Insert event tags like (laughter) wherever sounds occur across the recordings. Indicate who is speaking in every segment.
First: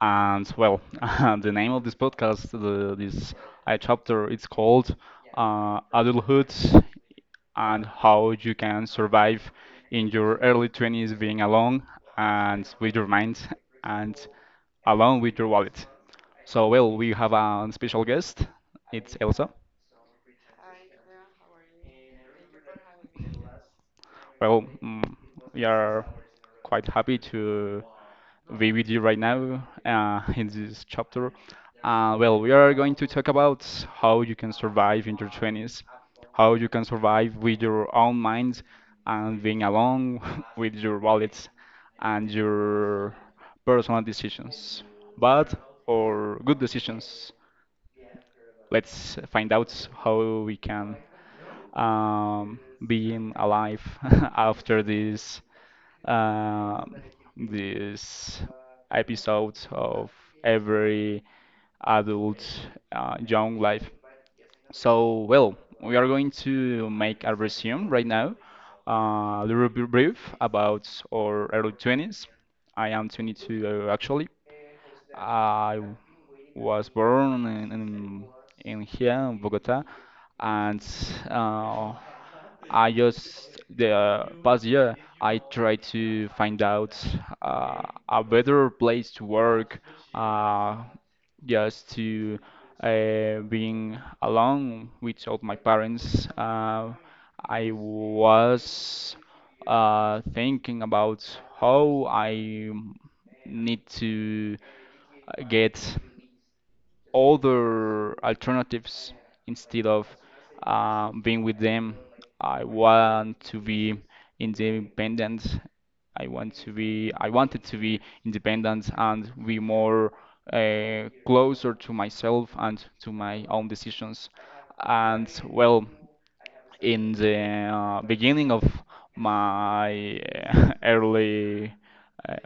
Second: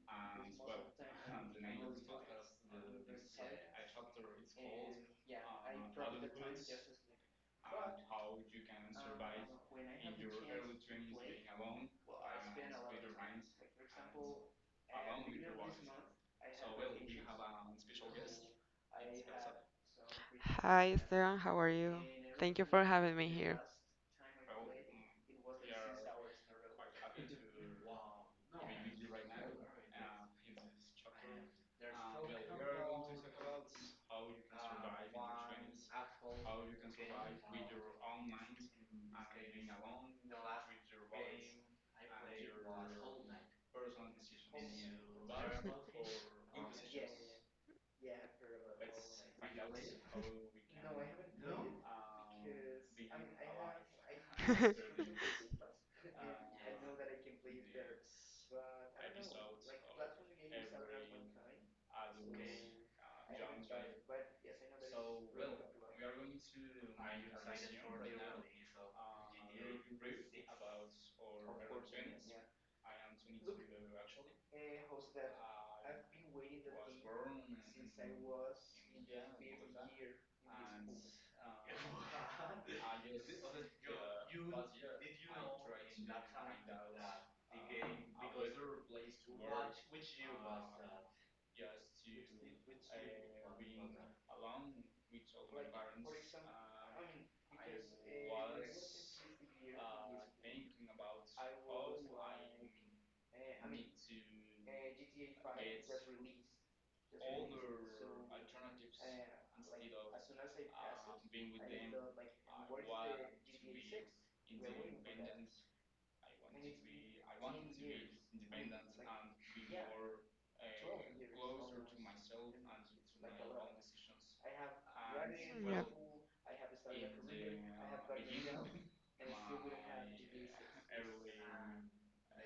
Speaker 1: and (laughs) the name of this podcast, this chapter, it's called Adulthood and How You Can Survive in Your Early 20s Being Alone and with Your Mind and Alone with Your Wallet. We have a special guest. It's Elsa.
Speaker 2: Thank you for having me here.
Speaker 1: Well, mm, we are quite happy to. Be with you right now in this chapter. We are going to talk about how you can survive in your 20s, how you can survive with your own mind and being alone (laughs) with your wallets and your personal decisions, bad or good decisions. Let's find out how we can um, being alive (laughs) after
Speaker 2: (laughs)
Speaker 1: this um, these episodes of every adult young life. So, well, we are going to make a resume right now, a little bit brief about our early 20s. I am 22 actually. I was born in here in Bogota, and uh, I just the past year I try to find out uh, a better place to work, uh, just to being alone with all my parents. I was thinking about how I need to get other alternatives instead of being with them. I want to be independent. I wanted to be independent and be more closer to myself and to my own decisions. And
Speaker 2: Yeah.
Speaker 1: in the beginning of my (laughs) early, uh,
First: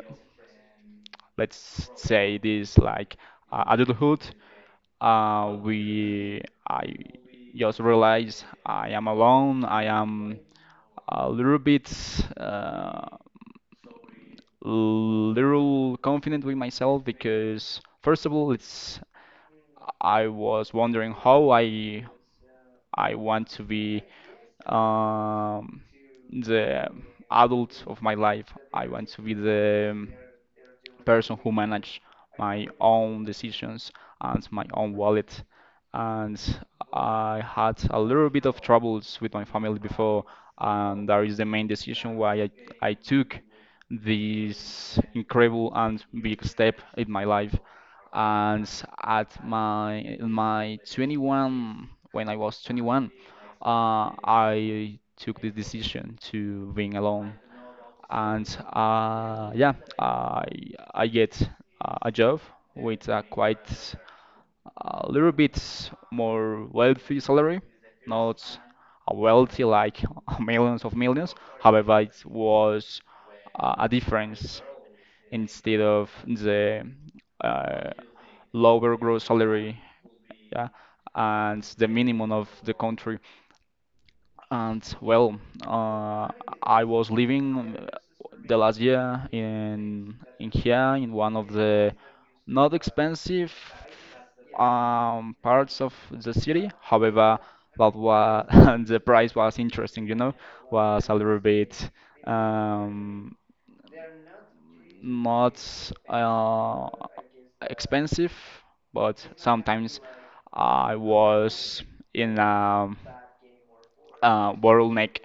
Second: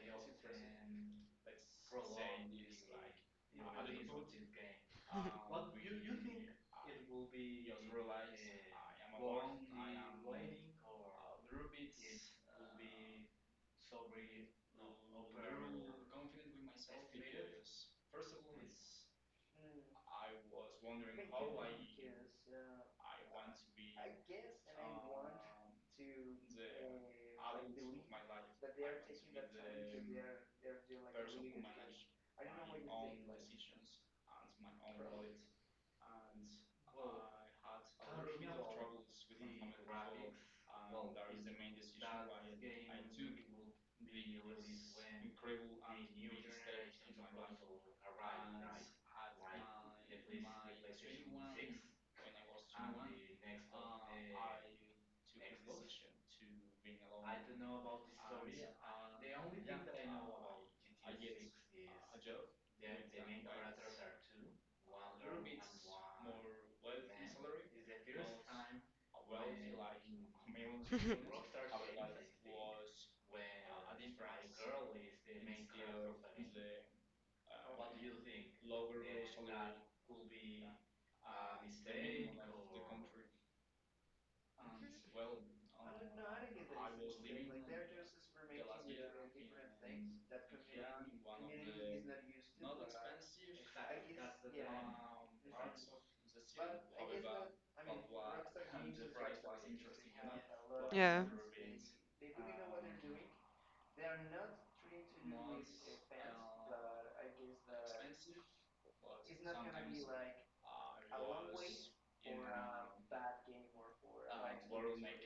Speaker 1: let's say this like adulthood, uh, we, I just realized I am alone. I am a little bit, uh, little confident with myself because first of all, it's I was wondering how I want to be um, the adult of my life. I want to be the person who manage my own decisions and my own wallet. And I had a little bit of troubles with my family before, and that is the main decision why I took this incredible and big step in my life and at my in my 21 when I was 21 uh, I took the decision to being alone and yeah, I I get a job with a quite a little bit more wealthy salary, not a wealthy like (laughs) millions of millions. However, it was a difference instead of the uh, lower gross salary, yeah, and the minimum of the country. And uh, I was living the last year in here in one of the not expensive parts of the city. However, that was (laughs) the price was interesting, you know, was a
Speaker 2: Yeah.
Speaker 1: little bit um, not uh, expensive, but sometimes I was in a bottleneck,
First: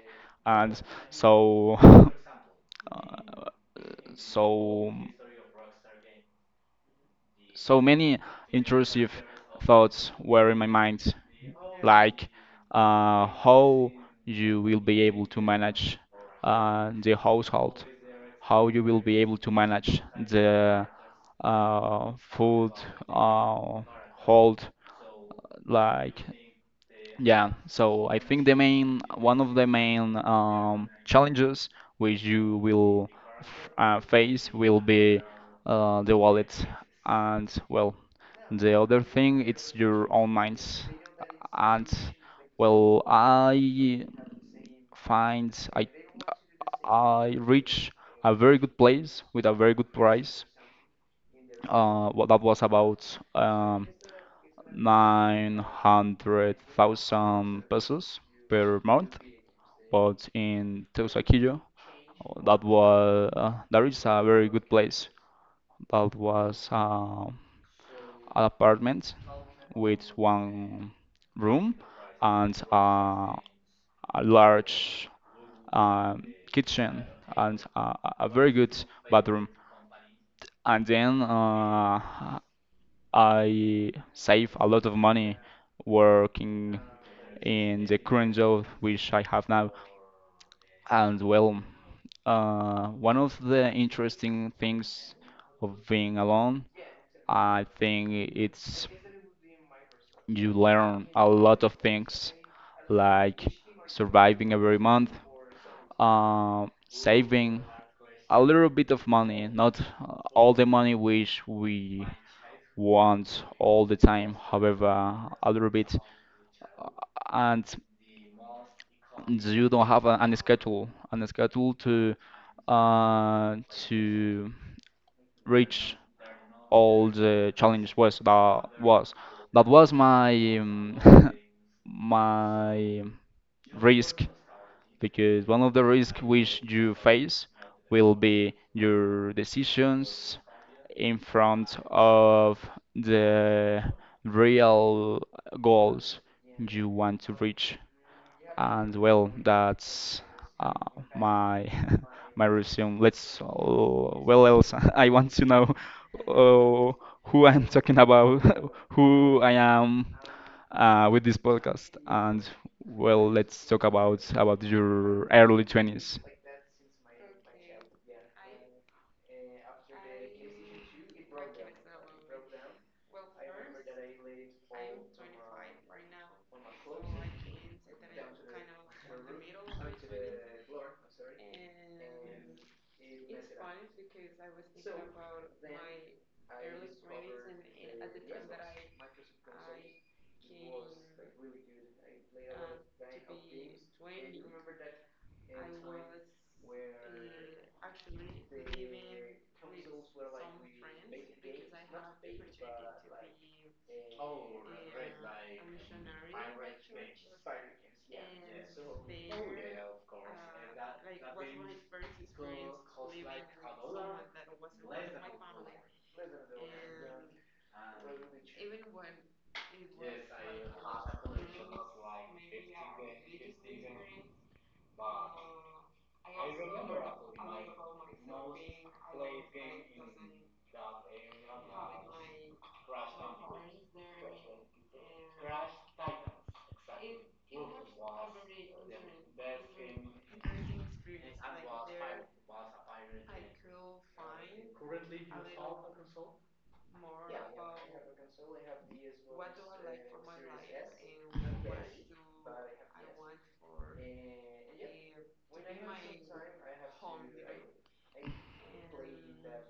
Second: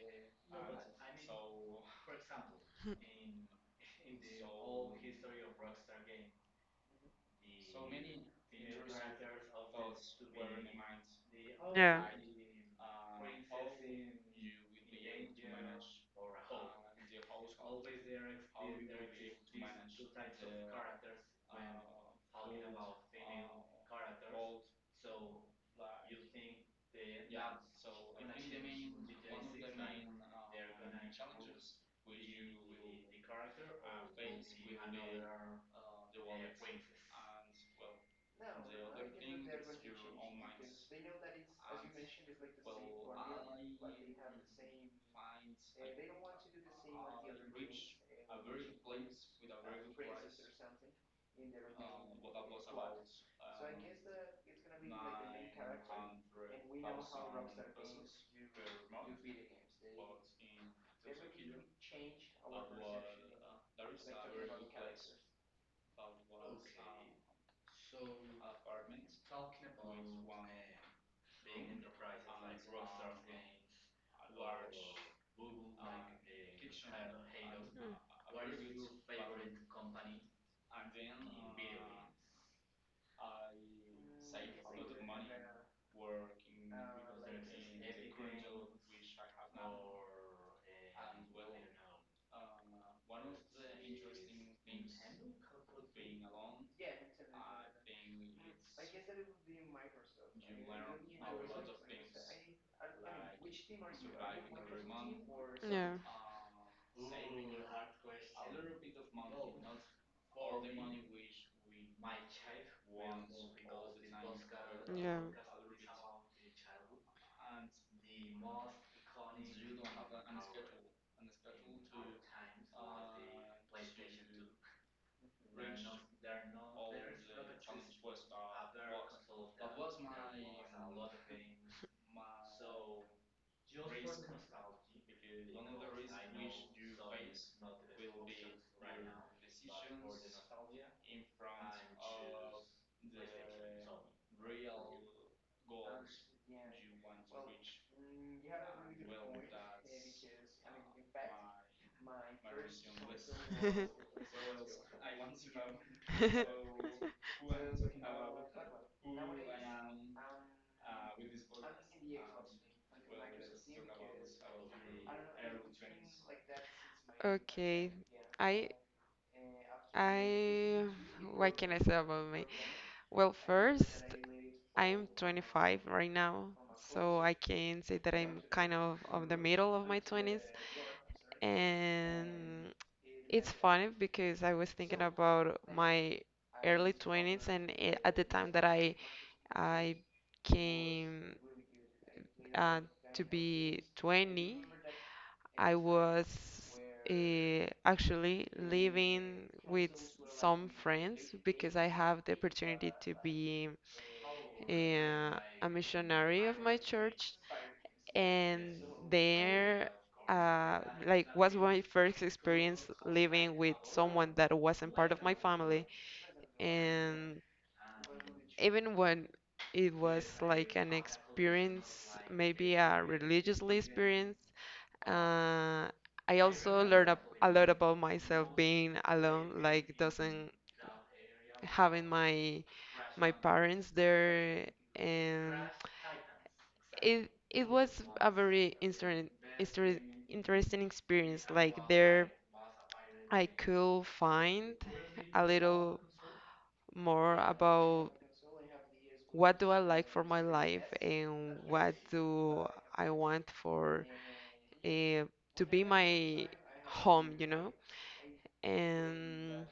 Speaker 1: and so (laughs) uh, so so many intrusive thoughts were in my mind,
Speaker 2: Yeah.
Speaker 1: like how you will be able to manage the household, how you will be able to manage the food uh, hold, like yeah, so I think the main one of the main challenges which you will face will be the wallet, and the other thing it's your own minds. And well, I find I reach a very good place with a very good price. That was about 900,000 pesos per month, but in Teusaquillo, that is a very good place. That was an apartment with one room and a large um kitchen and a very good bathroom. And then I save a lot of money working in the current job which I have now. And one of the interesting things of being alone, I think it's you learn a lot of things like surviving every month, saving a little bit of money, not all the money which we want all the time, however,
Speaker 2: Yeah. Yeah.
Speaker 1: a little bit, and you don't have an schedule to uh, to reach all the challenge was that was that was my (laughs) my risk, because one of the risks which you face will be your decisions in front of the real goals you want to reach. And well, that's uh, my (laughs) my resume. Let's else (laughs) I want to know uh,
Speaker 2: (laughs)
Speaker 1: who I'm talking about, (laughs) who I am with this podcast, and well, let's talk about your early 20s.
Speaker 2: Okay. I I what can I say about me? Well, first, I'm 25 right now, so I can say that I'm kind of the middle of my 20s, and it's funny because I was thinking about my early 20s and at the time that I came uh, to be 20. I was actually living with some friends because I have the opportunity to be a missionary of my church, and there, uh, like, was my first experience living with someone that wasn't part of my family. And even when it was like an experience, maybe a religious experience, Uh, I also learned a lot about myself being alone, like doesn't having my parents there. And it was a very interesting experience. Like there, I could find a little more about what do I like for my life and what do I want for, uh, to be my home, you know? And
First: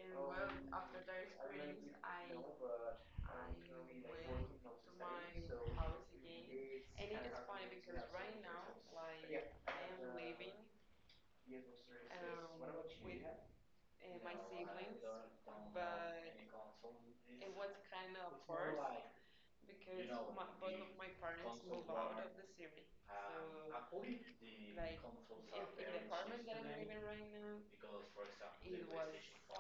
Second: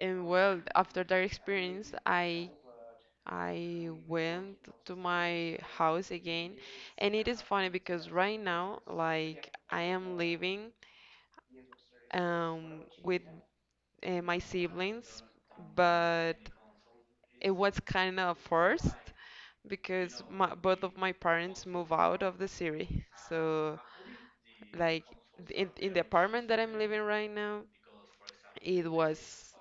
Speaker 2: and well, after that experience, I went to my house again. And it is funny because right now, like I am living with my siblings, but it was kind of forced because both of my parents move out of the city. So, like in the apartment that I'm living right now, it was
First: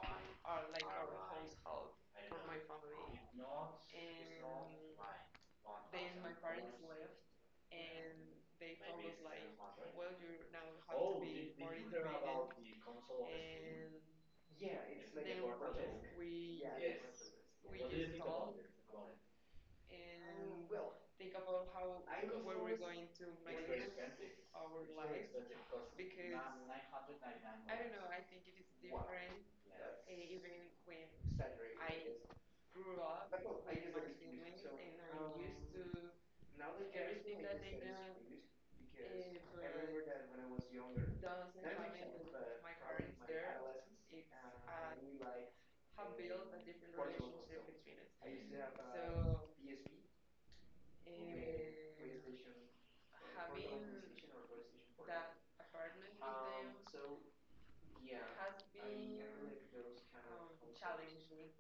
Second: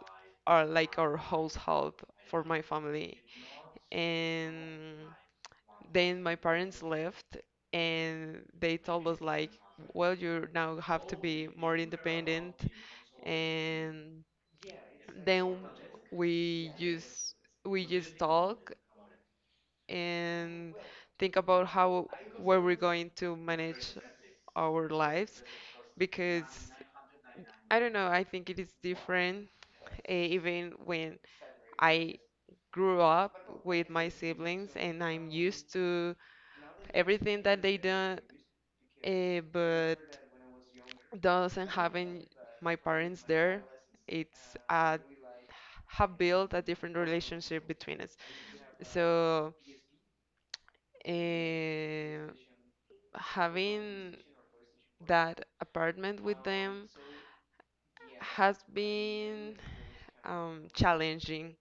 Speaker 2: our, like, our household for my family. And then my parents left and they told us like, well, you now have to be more independent, and then we just we just talk and think about how where we're going to manage our lives, because I don't know, I think it is different, even when I grew up with my siblings and I'm used to everything that they do, but doesn't having my parents there, it's a have built a different relationship between us. So eh, having that apartment with them has been challenging,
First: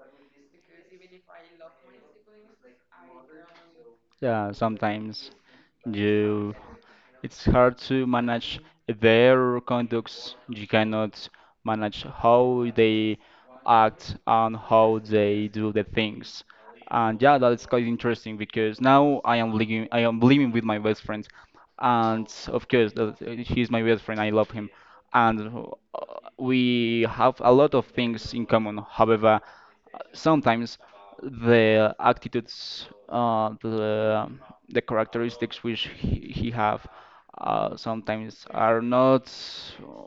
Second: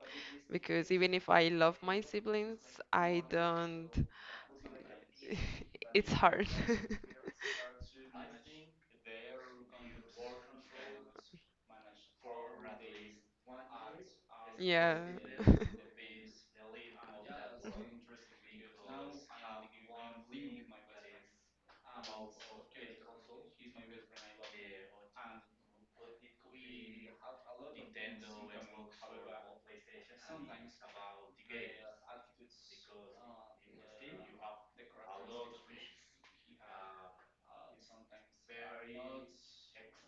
Speaker 2: because even if I love my siblings, I don't.
Speaker 1: Yeah, sometimes
Speaker 2: (laughs) It's hard.
Speaker 1: you
Speaker 2: (laughs)
Speaker 1: it's hard to manage their conducts. You cannot manage how they act and
Speaker 2: Yeah.
Speaker 1: how they do
Speaker 2: (laughs)
Speaker 1: the things. And yeah, that's quite interesting, because now I am living with my best friend, and of course that he's my best friend, I love him, and uh, we have a lot of things in common. However, sometimes the attitudes, the characteristics which he have, sometimes are not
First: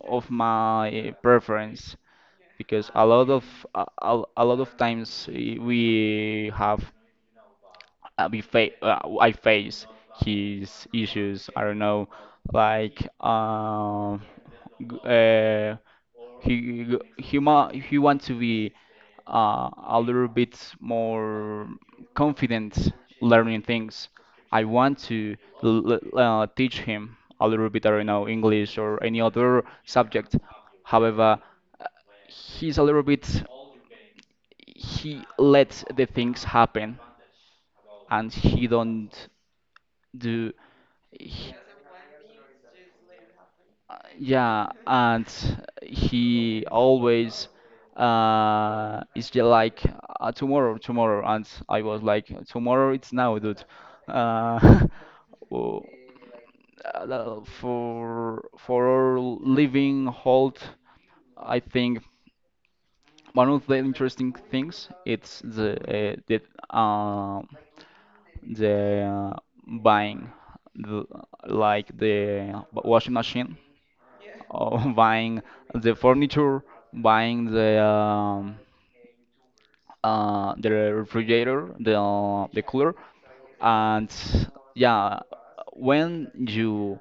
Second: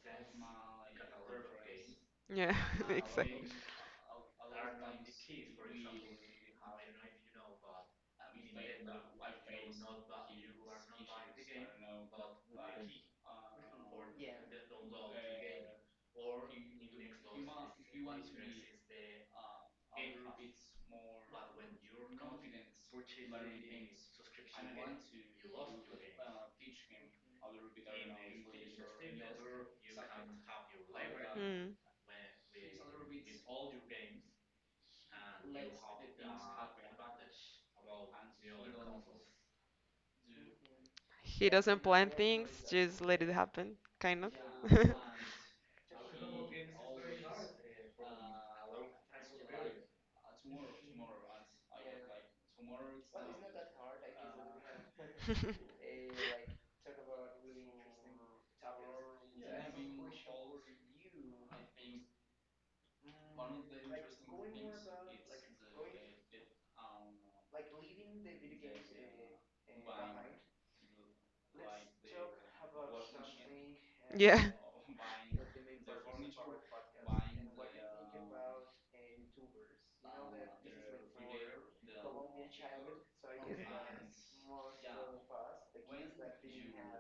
Speaker 1: of my preference,
Speaker 2: Yeah,
Speaker 1: because a
Speaker 2: (laughs)
Speaker 1: lot of
Speaker 2: exactly.
Speaker 1: a lot of times, we have we fa I face his issues. I don't know, like g he g- he ma he wants to be a little bit more confident learning things. I want to teach him a little bit. I don't know English or any other subject. However,
Speaker 2: Mm.
Speaker 1: he's a little bit, he lets the things happen, and he don't do.
Speaker 2: He doesn't plan things, just let it happen, kind of.
Speaker 1: Yeah, and he always is just like tomorrow, tomorrow, and I was like, tomorrow it's now, dude. Uh, (laughs)
Speaker 2: (laughs)
Speaker 1: w- for our living halt, I think one of the interesting things it's um the uh, buying the, like the washing machine,
Speaker 2: Yeah.
Speaker 1: (laughs) buying the furniture, buying the refrigerator, the cooler, and yeah, when you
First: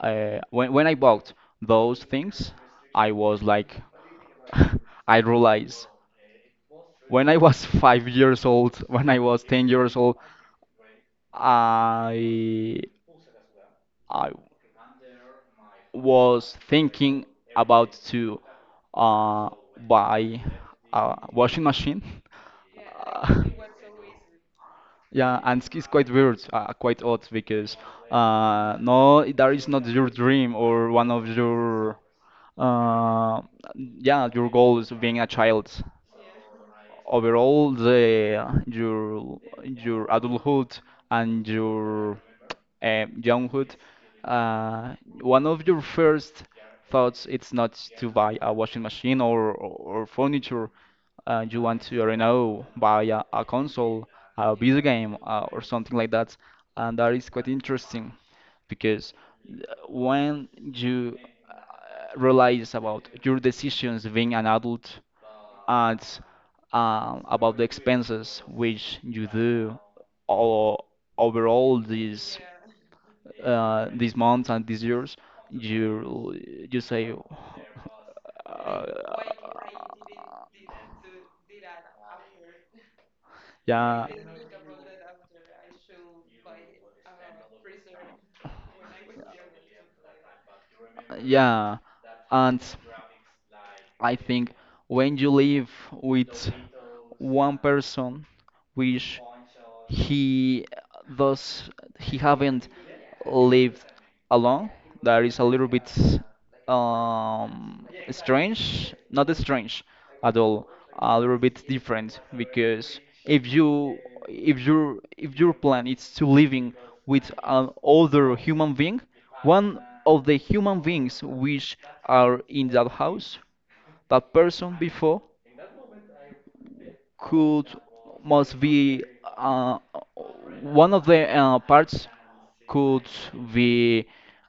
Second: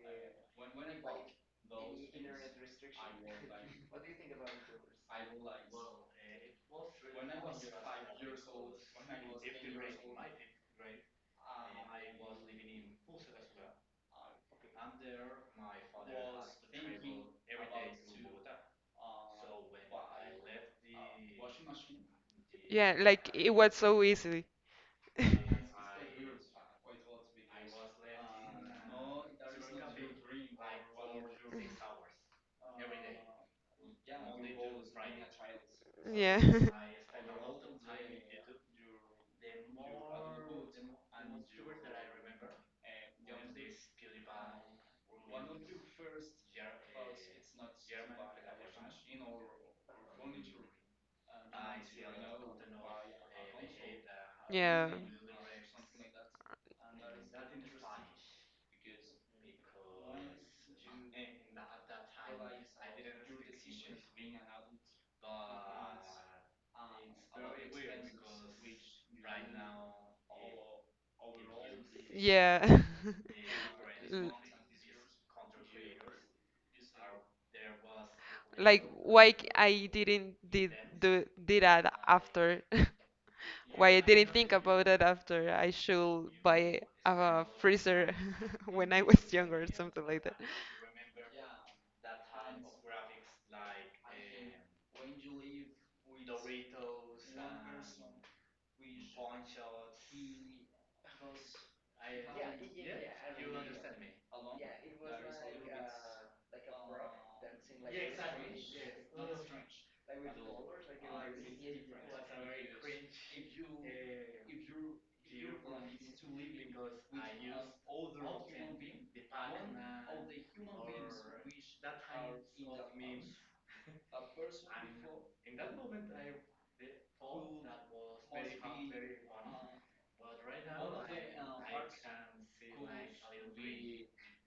Speaker 1: when I bought those things, I was like, (laughs) I realized when I was (laughs) 5 years old, when I was 10 years old, I I was thinking about to uh, buy a washing machine. (laughs)
Speaker 2: Yeah, like
Speaker 1: Uh,
Speaker 2: it was so easy. (laughs)
Speaker 1: yeah, and it's quite weird, quite odd, because no, that is not your dream or one of your uh, yeah your goals of being a child.
Speaker 2: Yeah. (laughs)
Speaker 1: Overall, the your adulthood and your younghood. Uh, One of your first thoughts it's not to buy a washing machine, or furniture. You want to, I don't know, buy a console, a video
Speaker 2: Yeah.
Speaker 1: game, or something like that. And that is quite interesting, because when you realize about your decisions being an adult, and about the expenses which you do all, overall these
Speaker 2: Yeah. (laughs)
Speaker 1: this
Speaker 2: L-
Speaker 1: month and these years, you you say,
Speaker 2: Like
Speaker 1: uh,
Speaker 2: I didn't did do did that after? (laughs) Why
Speaker 1: yeah.
Speaker 2: I didn't think about it after I should buy a freezer (laughs) when I was younger or something like that.
Speaker 1: Yeah, and I think when you live with one person which he does he haven't lived alone, that is a little bit strange, not strange at all, a little bit different, because if your plan is to living with an older human being, one of the human beings which are in that house, that person before could must be uh, one of the parts could be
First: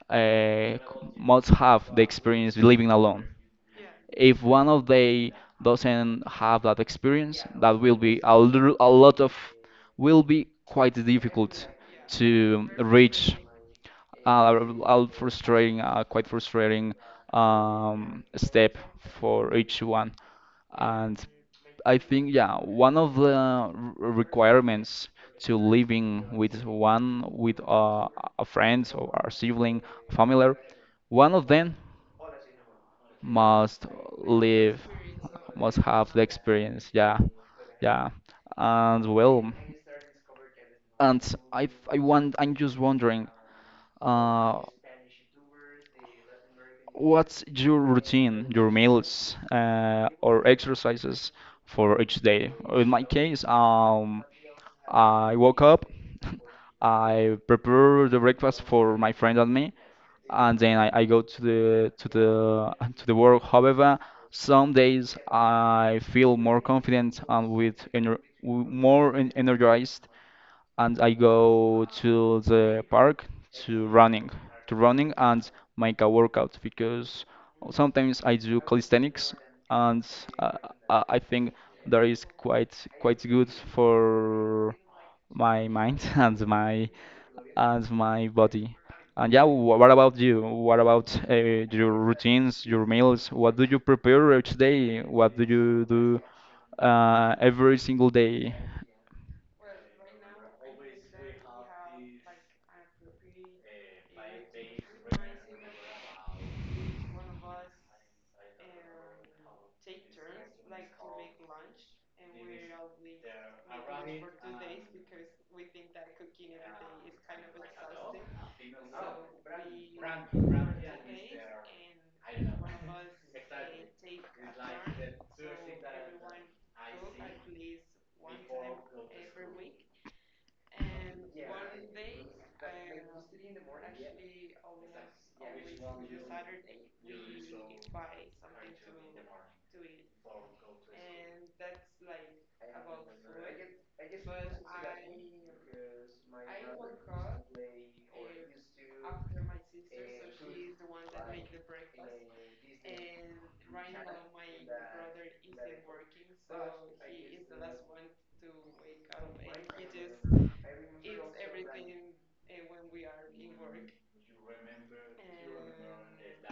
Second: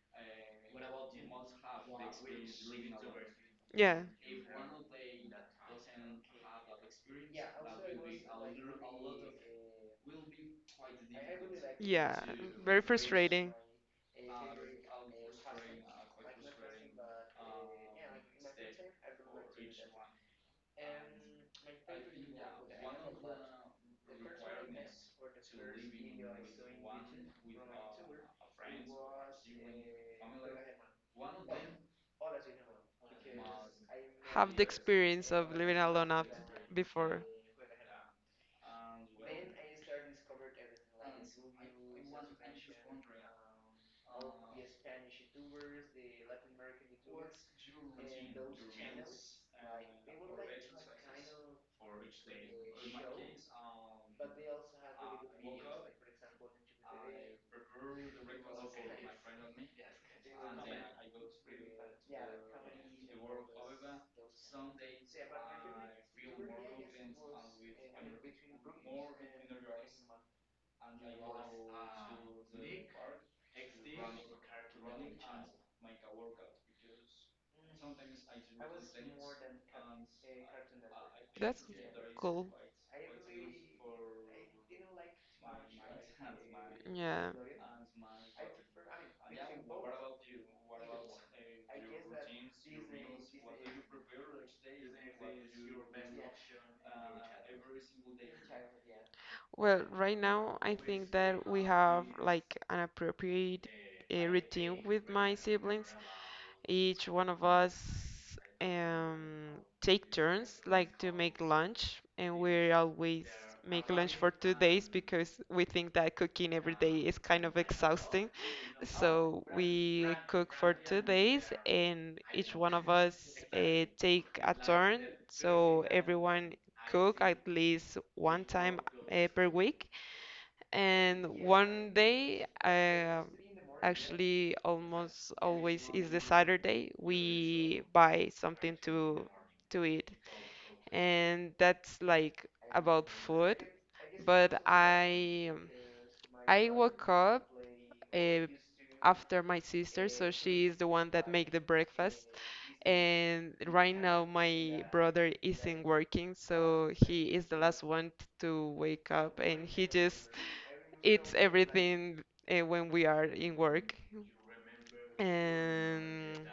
Speaker 1: uh, must have the experience living alone.
Speaker 2: Yeah,
Speaker 1: If one of they doesn't have that experience, that will be a little, a lot of will be quite difficult
Speaker 2: yeah,
Speaker 1: to
Speaker 2: very
Speaker 1: reach
Speaker 2: frustrating.
Speaker 1: uh, a frustrating, quite frustrating step for each one. And I think, yeah, one of the requirements to living with one with a friend or a sibling, familiar, one of them must
Speaker 2: Have the
Speaker 1: live,
Speaker 2: experience of living
Speaker 1: must
Speaker 2: alone
Speaker 1: have the
Speaker 2: after,
Speaker 1: experience. Yeah,
Speaker 2: before.
Speaker 1: yeah. And well, and I'm just wondering, uh, what's your routine, your meals, or exercises for each day? In my case, I woke up, (laughs) I prepare the breakfast for my friend and me, and then I go to the (laughs) to the work. However, some days I feel more confident and with more en energized, and I go to the park to running, and make a workout, because sometimes I do calisthenics, and uh, I think
Speaker 2: That's
Speaker 1: that is
Speaker 2: cool.
Speaker 1: quite good for my mind (laughs)
Speaker 2: Yeah.
Speaker 1: and my body. And yeah, what about you? What about your routines, your meals? What do you prepare each day? What do you do every single day?
Speaker 2: Well, right now I think that we have like an appropriate a routine with my siblings. Each one of us, um, take turns, like to make lunch, and we always make lunch for 2 days because we think that cooking every day is kind of exhausting. So we cook for 2 days, and each one of us take a turn. So everyone cook at least one time per week, and one day, actually, almost always is the Saturday, we buy something to eat, and that's like about food. But I woke up uh, after my sister, so she is the one that make the breakfast. And right now my brother isn't working, so he is the last one to wake up, and he just eats everything when we are in work. And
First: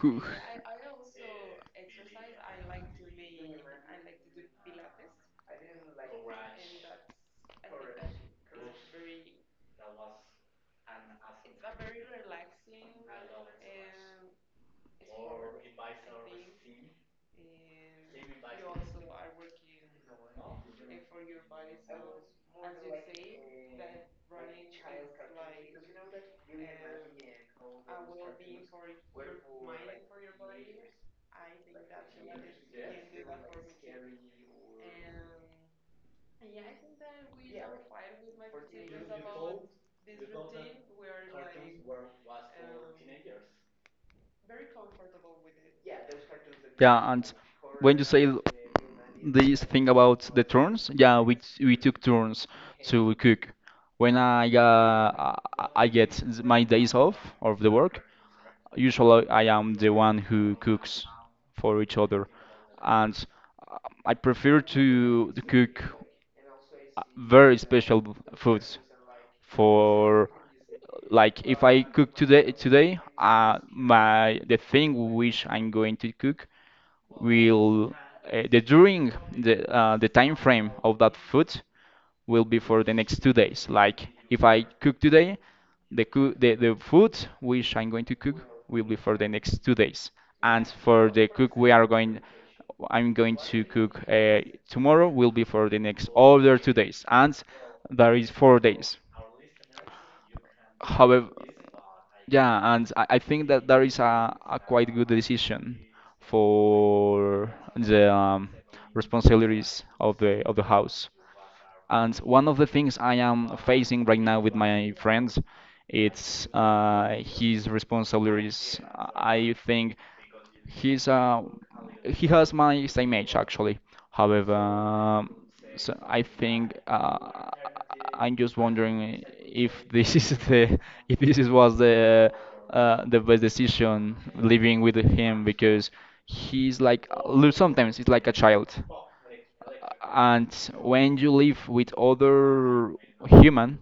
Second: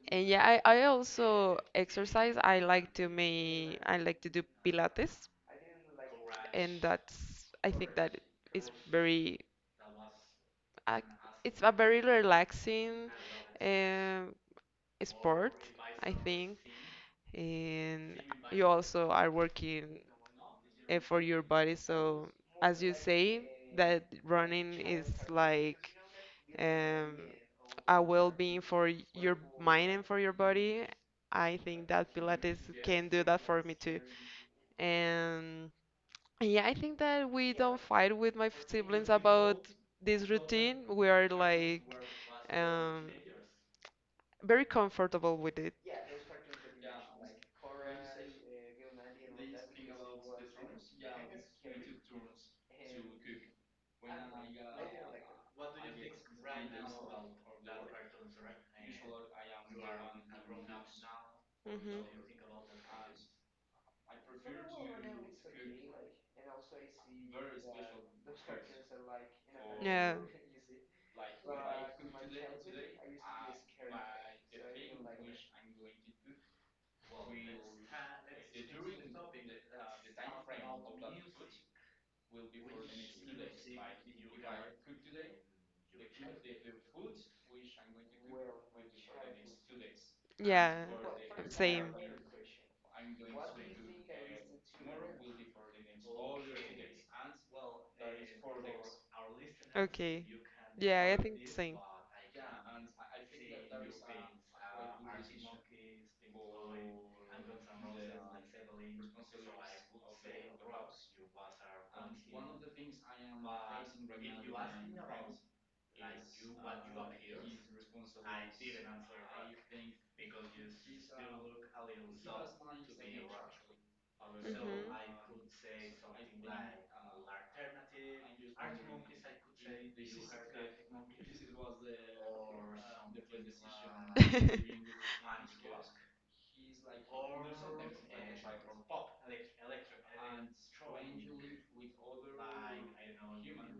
Speaker 1: Who,
Speaker 2: and yeah, I also exercise. I like to make I like to do Pilates, and that's, I think that it's very, uh, it's a very relaxing um sport, I think. And you also are working for your body. So, as you say, that running is like, um, a well-being for your mind and for your body. I think that Pilates can do that for me too. And yeah, I think that we don't fight with my siblings about this routine. We are like, um, very comfortable with it.
Speaker 1: yeah, and when you say this thing about the turns, yeah, we took turns to cook. When I get my days off of the work, usually I am the one who cooks for each
Speaker 2: Hmm.
Speaker 1: other, and I prefer to cook very special foods
Speaker 2: Yeah.
Speaker 1: for, like, if I cook today my the thing which I'm going to cook will the during the time frame of that food will be for the next 2 days. Like if I cook today, the food which I'm going to cook will be for the next 2 days, and
Speaker 2: Yeah,
Speaker 1: for the cook we are
Speaker 2: same.
Speaker 1: going, I'm going to cook tomorrow will be for the next other 2 days, and there is 4 days.
Speaker 2: Okay. Yeah, I
Speaker 1: However,
Speaker 2: think same.
Speaker 1: yeah, and I think that there is a quite good decision for the, responsibilities of the house. And one of the things I am facing right now with my friends, it's his responsibilities. I think He's uh he has my same age, actually. However,
Speaker 2: Mhm.
Speaker 1: so I think, I'm just wondering if this is the if this is was the best decision living with
Speaker 2: (laughs)
Speaker 1: him, because sometimes he's like a child. And when you live with other human,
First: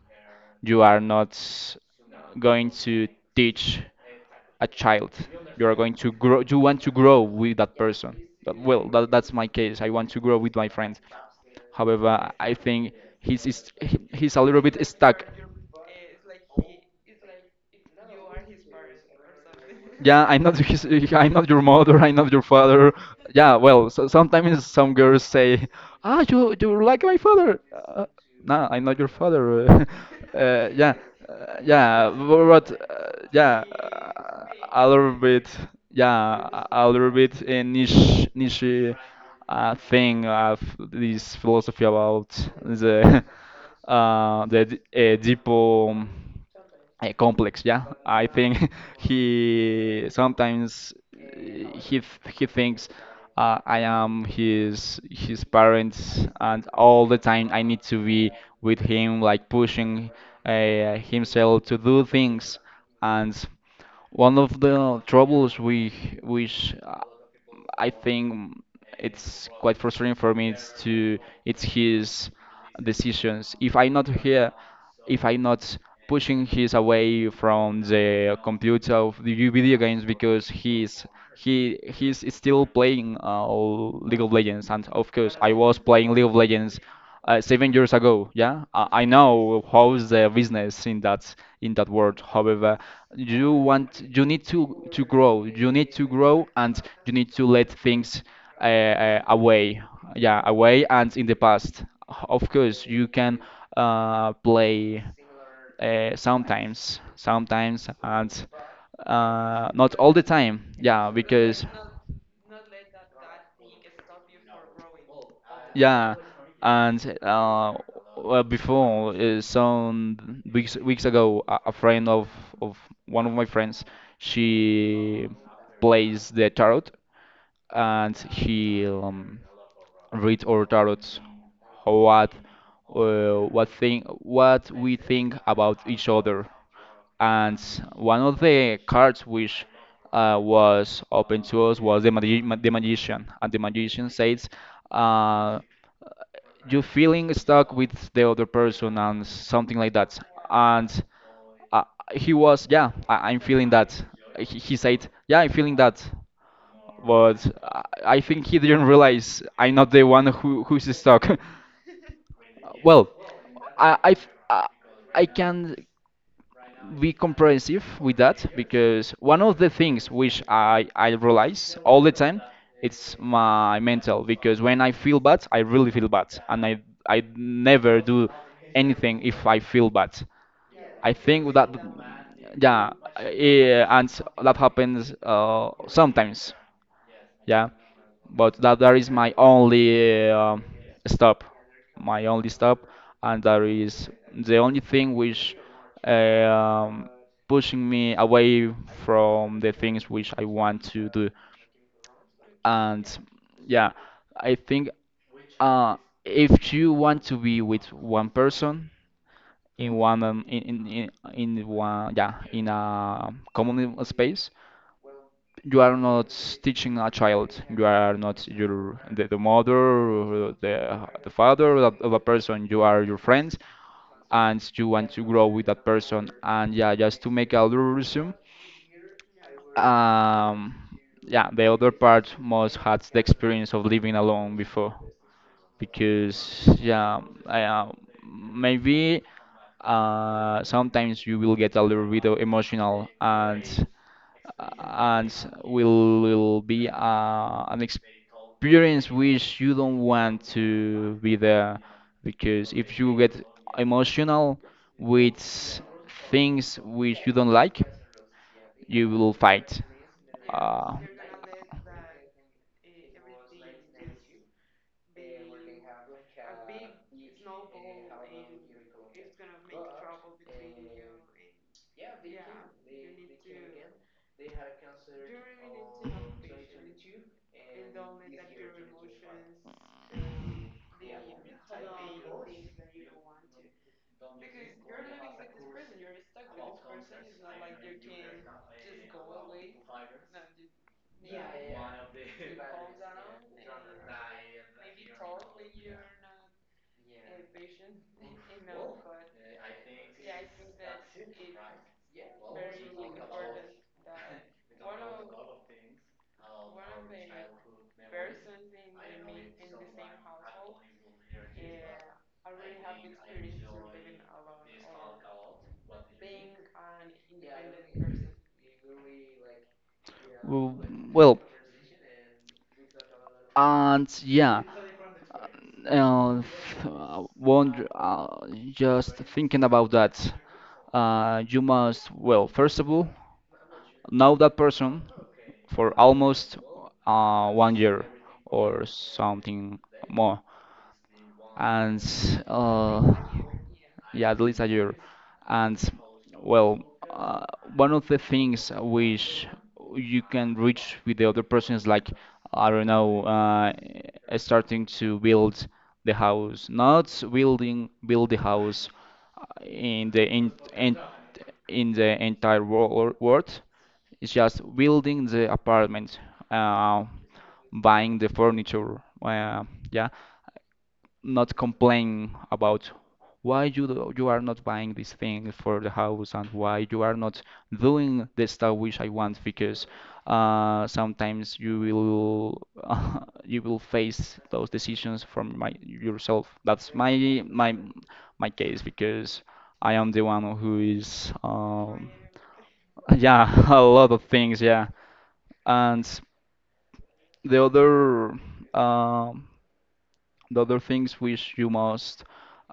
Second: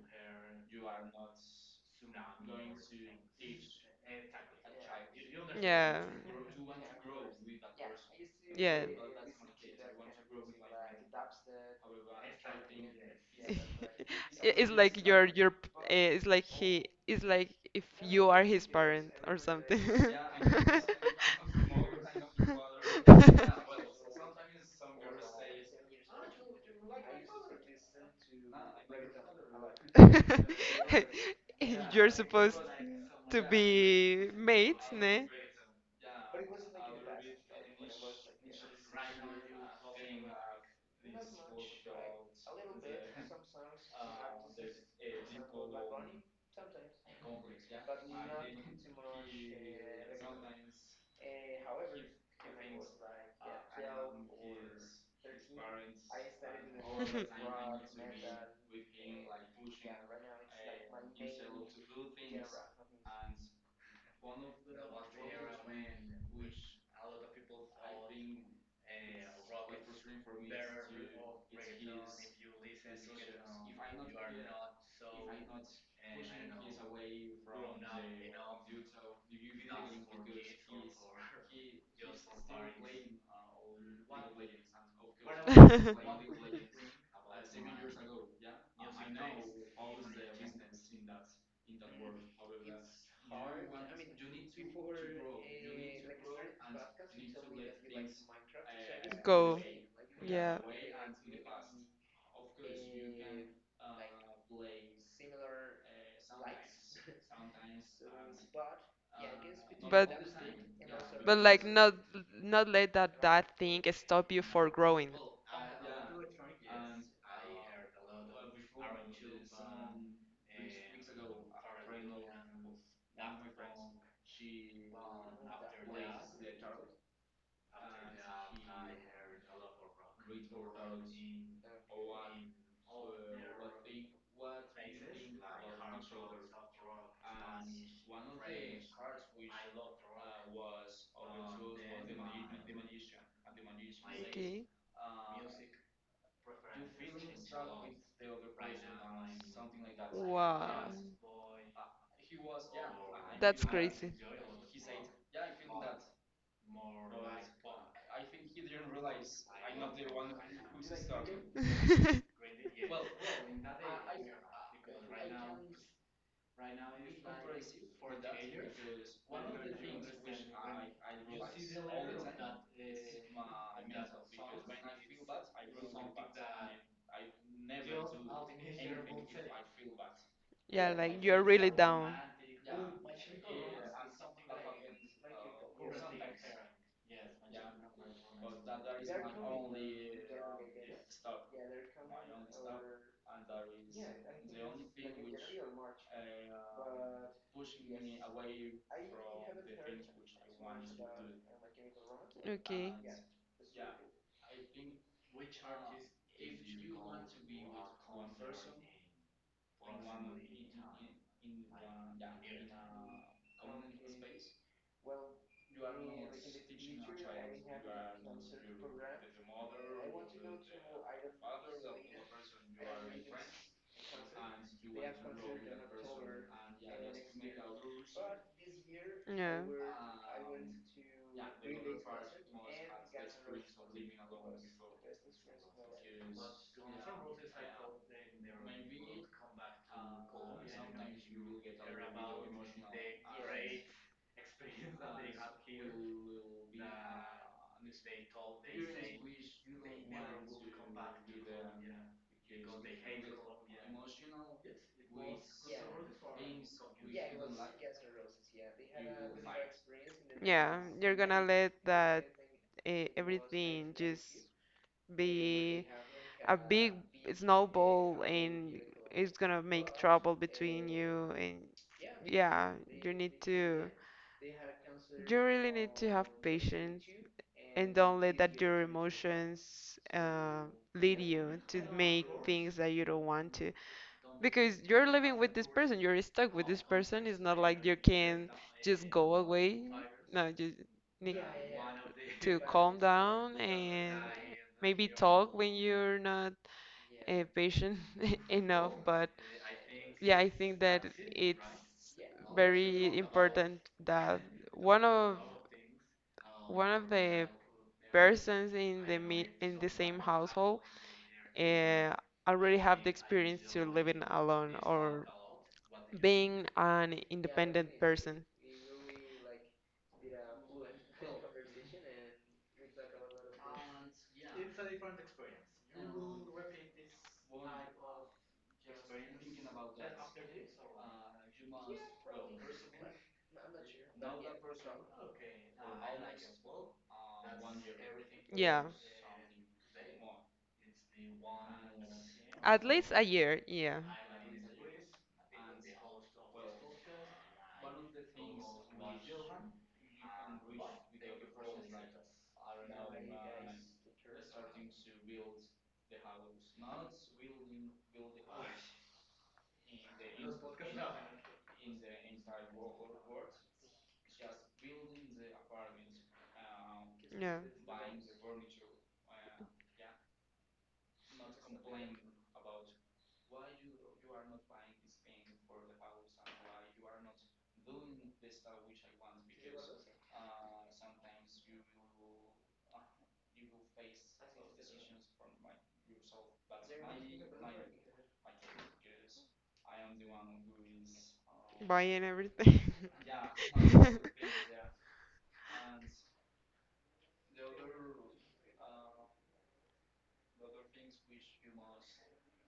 Speaker 1: you are not going to teach a child. You are going
Speaker 2: Yeah.
Speaker 1: to grow. You want to grow with that person. That, well, that's my case. I want to grow with my friends.
Speaker 2: Yeah.
Speaker 1: However, I think he's
Speaker 2: (laughs) I-
Speaker 1: is- he's a little
Speaker 2: It's
Speaker 1: bit
Speaker 2: like
Speaker 1: stuck.
Speaker 2: your it's like he it's like if you are his parent or something.
Speaker 1: (laughs) Yeah, I'm not
Speaker 2: (laughs)
Speaker 1: his, (laughs) I'm not your mother, I'm not your father. Yeah, well, so sometimes some girls say, "Ah, you're like my father." No, I'm not your father. (laughs) Yeah, yeah,
Speaker 2: You're supposed
Speaker 1: but
Speaker 2: to
Speaker 1: yeah,
Speaker 2: be mates,
Speaker 1: a little
Speaker 2: ne? (laughs)
Speaker 1: bit, yeah, a little bit, a niche thing of this philosophy about the, (laughs) deep. Complex. Yeah, I think, (laughs) he sometimes, he thinks I am his parents, and all the time I need to be with him, like pushing himself to do things. And one of the troubles, we which, I think, it's quite frustrating for me, is to it's his decisions. If I'm not here, if I'm not pushing his away from the computer of the video games, because he's still playing League of Legends, and of course I was playing League of Legends 7 years ago. Yeah, I know how's the business in that world. However, you need to grow, you need to grow, and you need to let things
Speaker 2: Go.
Speaker 1: away, yeah,
Speaker 2: Yeah.
Speaker 1: away. And in the past, of course, you can play sometimes, and not
Speaker 2: But
Speaker 1: all the time, yeah,
Speaker 2: but like
Speaker 1: because
Speaker 2: not let that thing stop you for growing.
Speaker 1: yeah. And well, before, some weeks ago, a friend of of one of my friends, she plays the tarot, and she, reads our tarots, what, what thing, what we think about each other. And one of the cards which, was open to us was the magician, and the magician says,
Speaker 2: Okay.
Speaker 1: uh, "You feeling stuck with the other person and something like that."
Speaker 2: Wow.
Speaker 1: And uh, he was, yeah, I'm
Speaker 2: That's
Speaker 1: feeling that.
Speaker 2: crazy.
Speaker 1: He said, "Yeah, I'm feeling that." But I think he didn't realize I'm not the one who's stuck.
Speaker 2: (laughs)
Speaker 1: (laughs) Well, I I I I can be comprehensive with that, because one of the things which I realize all the time, it's my mental, because when I feel bad, I really feel bad, and I never do anything if I feel bad.
Speaker 2: Yeah,
Speaker 1: I
Speaker 2: like you're
Speaker 1: think
Speaker 2: really
Speaker 1: that,
Speaker 2: down.
Speaker 1: yeah, and that happens sometimes. Yeah, but that is my only, stop, my only stop, and that is the only thing which, um, pushing me away from the things which I want to do.
Speaker 2: Okay.
Speaker 1: And yeah, I think, uh, if you want to be with one person in one, in one, yeah, in a common space, you are not teaching a child. You are not the mother, or the father of a person. You are your friends, and you want to grow with that person. And yeah, just to make a little resume,
Speaker 2: Yeah.
Speaker 1: um, yeah, the other part must had the experience of living alone before, because yeah, maybe, sometimes you will get a little bit of emotional, and will be an experience which you don't want to be there, because if you get emotional with things which you don't like, you will fight.
Speaker 2: Yeah,
Speaker 1: Uh,
Speaker 2: you're gonna let that, everything just be a big snowball, and it's gonna make trouble between you and, yeah, you really need to have patience, and don't let that your emotions, lead you to make things that you don't want to, because you're living with this person, you're stuck with this person. It's not like you can just go away. No, you need to (laughs) calm down and maybe talk when you're not, patient (laughs) enough. But yeah, I think that it's very important that one of one of the persons in the mi in the same household uh, already have the experience to living alone or being an independent person.
Speaker 1: W- Well, and yeah, uh, wonder, just thinking about that, you must, well, first of all, know that person for almost, one year
Speaker 2: Yeah.
Speaker 1: or something more, and
Speaker 2: At
Speaker 1: uh,
Speaker 2: least a year, yeah.
Speaker 1: yeah, at least a year, and, well, uh, one of the things which you can reach with the other person is like, I don't know, starting to build the house, not build the house in in the entire world. It's just building the apartment, uh,
Speaker 2: Yeah.
Speaker 1: buying the furniture. Yeah, not complain about why you are not buying this thing for the house, and why you are not doing the stuff which I want, because sometimes you will (laughs) you will face those decisions from my yourself. That's my case, because I am the one who is,
Speaker 2: Buying everything.
Speaker 1: yeah, (laughs) a
Speaker 2: (laughs)
Speaker 1: lot of things, yeah. And the other. um the other things which you must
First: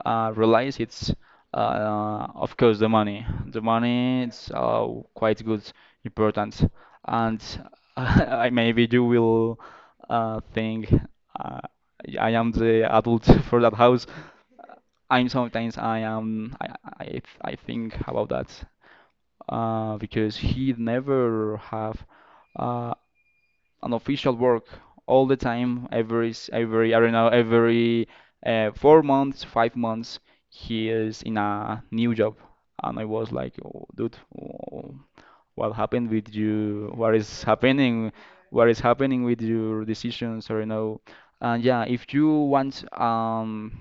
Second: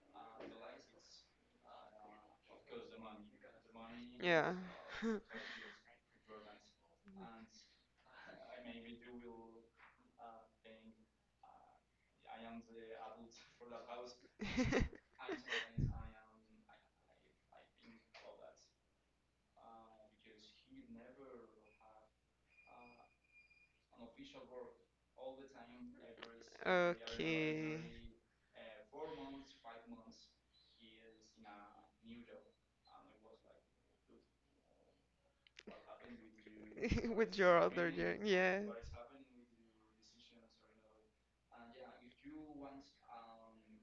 Speaker 1: realize, it's, of course, the money. The money, it's
Speaker 2: Yeah. (laughs)
Speaker 1: quite good, important, and (laughs) I maybe you will think, uh, I am the adult (laughs) for that house. I'm Sometimes I think about that, because he never have. Uh, an official work all the time, every, I don't know,
Speaker 2: Okay.
Speaker 1: every 4 months, 5 months, he is in a new job, and I was like, oh, dude, oh, what happened with you? What
Speaker 2: (laughs) With
Speaker 1: is
Speaker 2: your other
Speaker 1: happening?
Speaker 2: year, yeah.
Speaker 1: What is happening with your decisions? I don't know. And yeah, if you want,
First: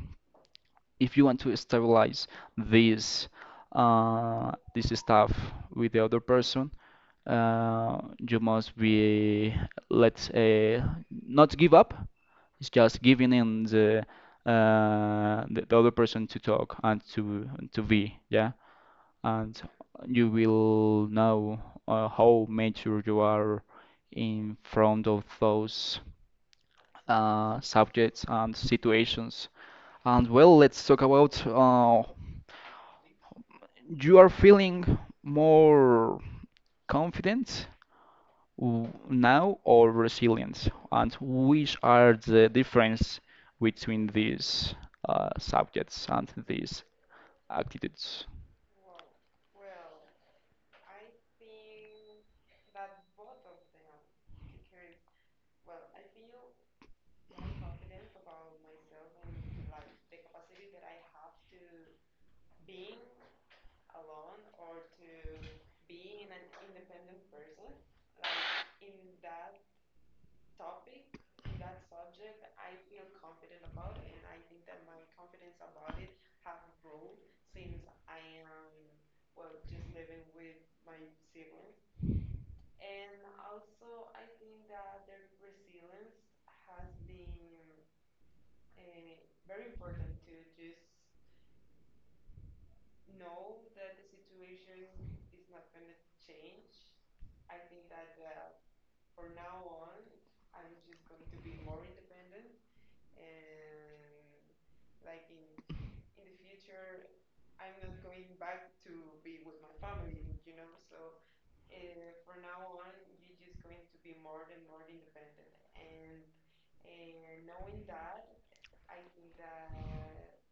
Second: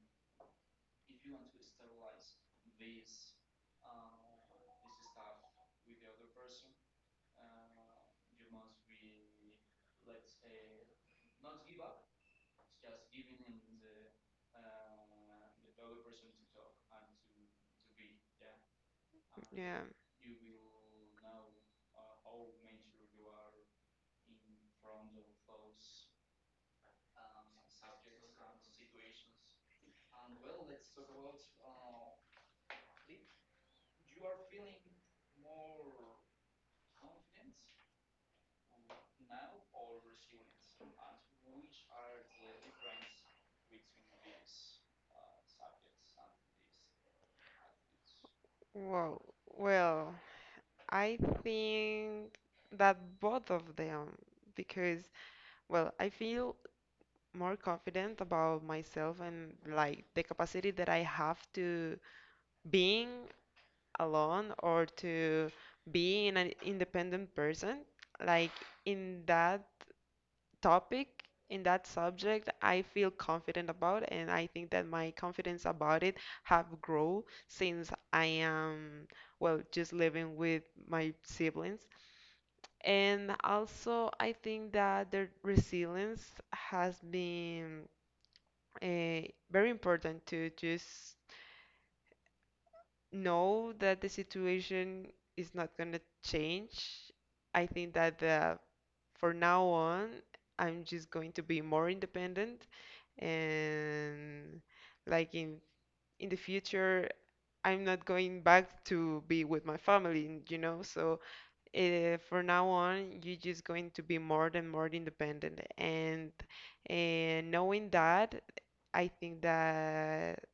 Speaker 1: if you want to stabilize this, this stuff with the other person, you must be, let's say, not give up. It's just giving in the, the other person, to talk and to be, yeah. And
Speaker 2: Yeah.
Speaker 1: you will know how mature you are in front of those, subjects and situations. And, well, let's talk about, you are feeling more confident, now, or resilience, and which are the difference between these, subjects and these attitudes?
Speaker 2: Wow. Well, I think that both of them, because, well, I feel more confident about myself and like the capacity that I have to being alone or to being an independent person. Like in that topic, in that subject, I feel confident about, and I think that my confidence about it have grown since I am, well, just living with my siblings. And also, I think that their resilience has been, very important to just know that the situation is not going to change. I think that for now on, I'm just going to be more independent, and like in the future, I'm not going back to be with my family, so from now on, you're just going to be more and more independent. and knowing that, I think that,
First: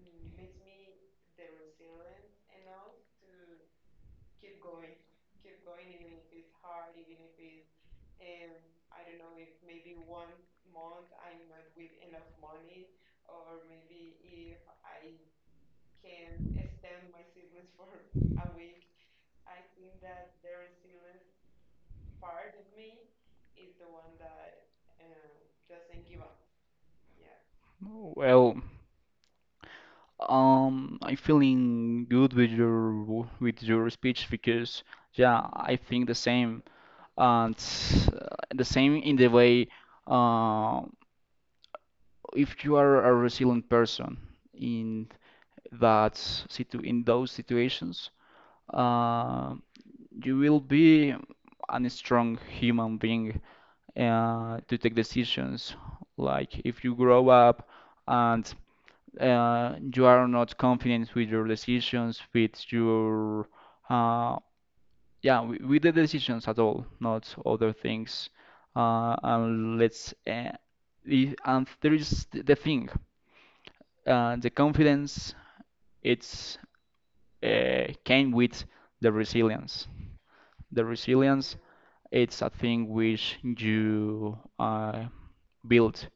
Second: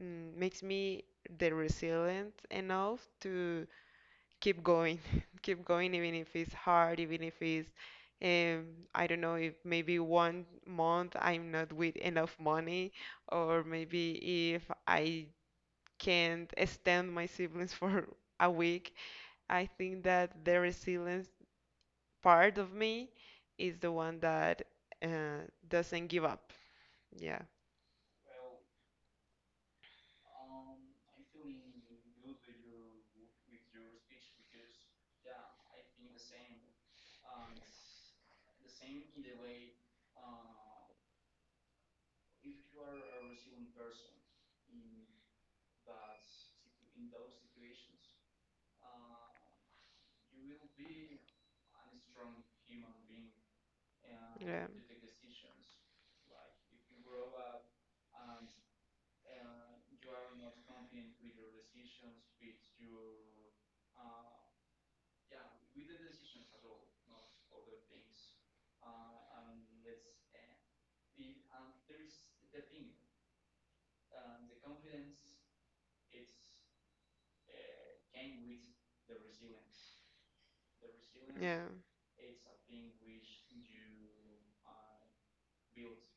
Speaker 2: makes me the resilient enough to keep going, (laughs) keep going, even if it's hard, even if it's, um, I don't know, if maybe one month I'm not with enough money, or maybe if I can't stand my siblings (laughs) for a week. I think that the resilience part of me is the one that, uh, doesn't give up. Yeah.
Speaker 1: Well, I'm feeling good with with your speech, because yeah, I think the same. And the same in the way, uh, if you are a resilient person in that situ in those situations. um you will be a strong human being,
Speaker 2: Yeah.
Speaker 1: to take decisions. Like if you grow up and, you are not confident with your decisions, with your, uh, yeah, with the decisions at all, not other things. And let's, and there is the thing, the confidence. It's, came with the resilience. The resilience,
Speaker 2: Yeah.
Speaker 1: it's a thing which you, built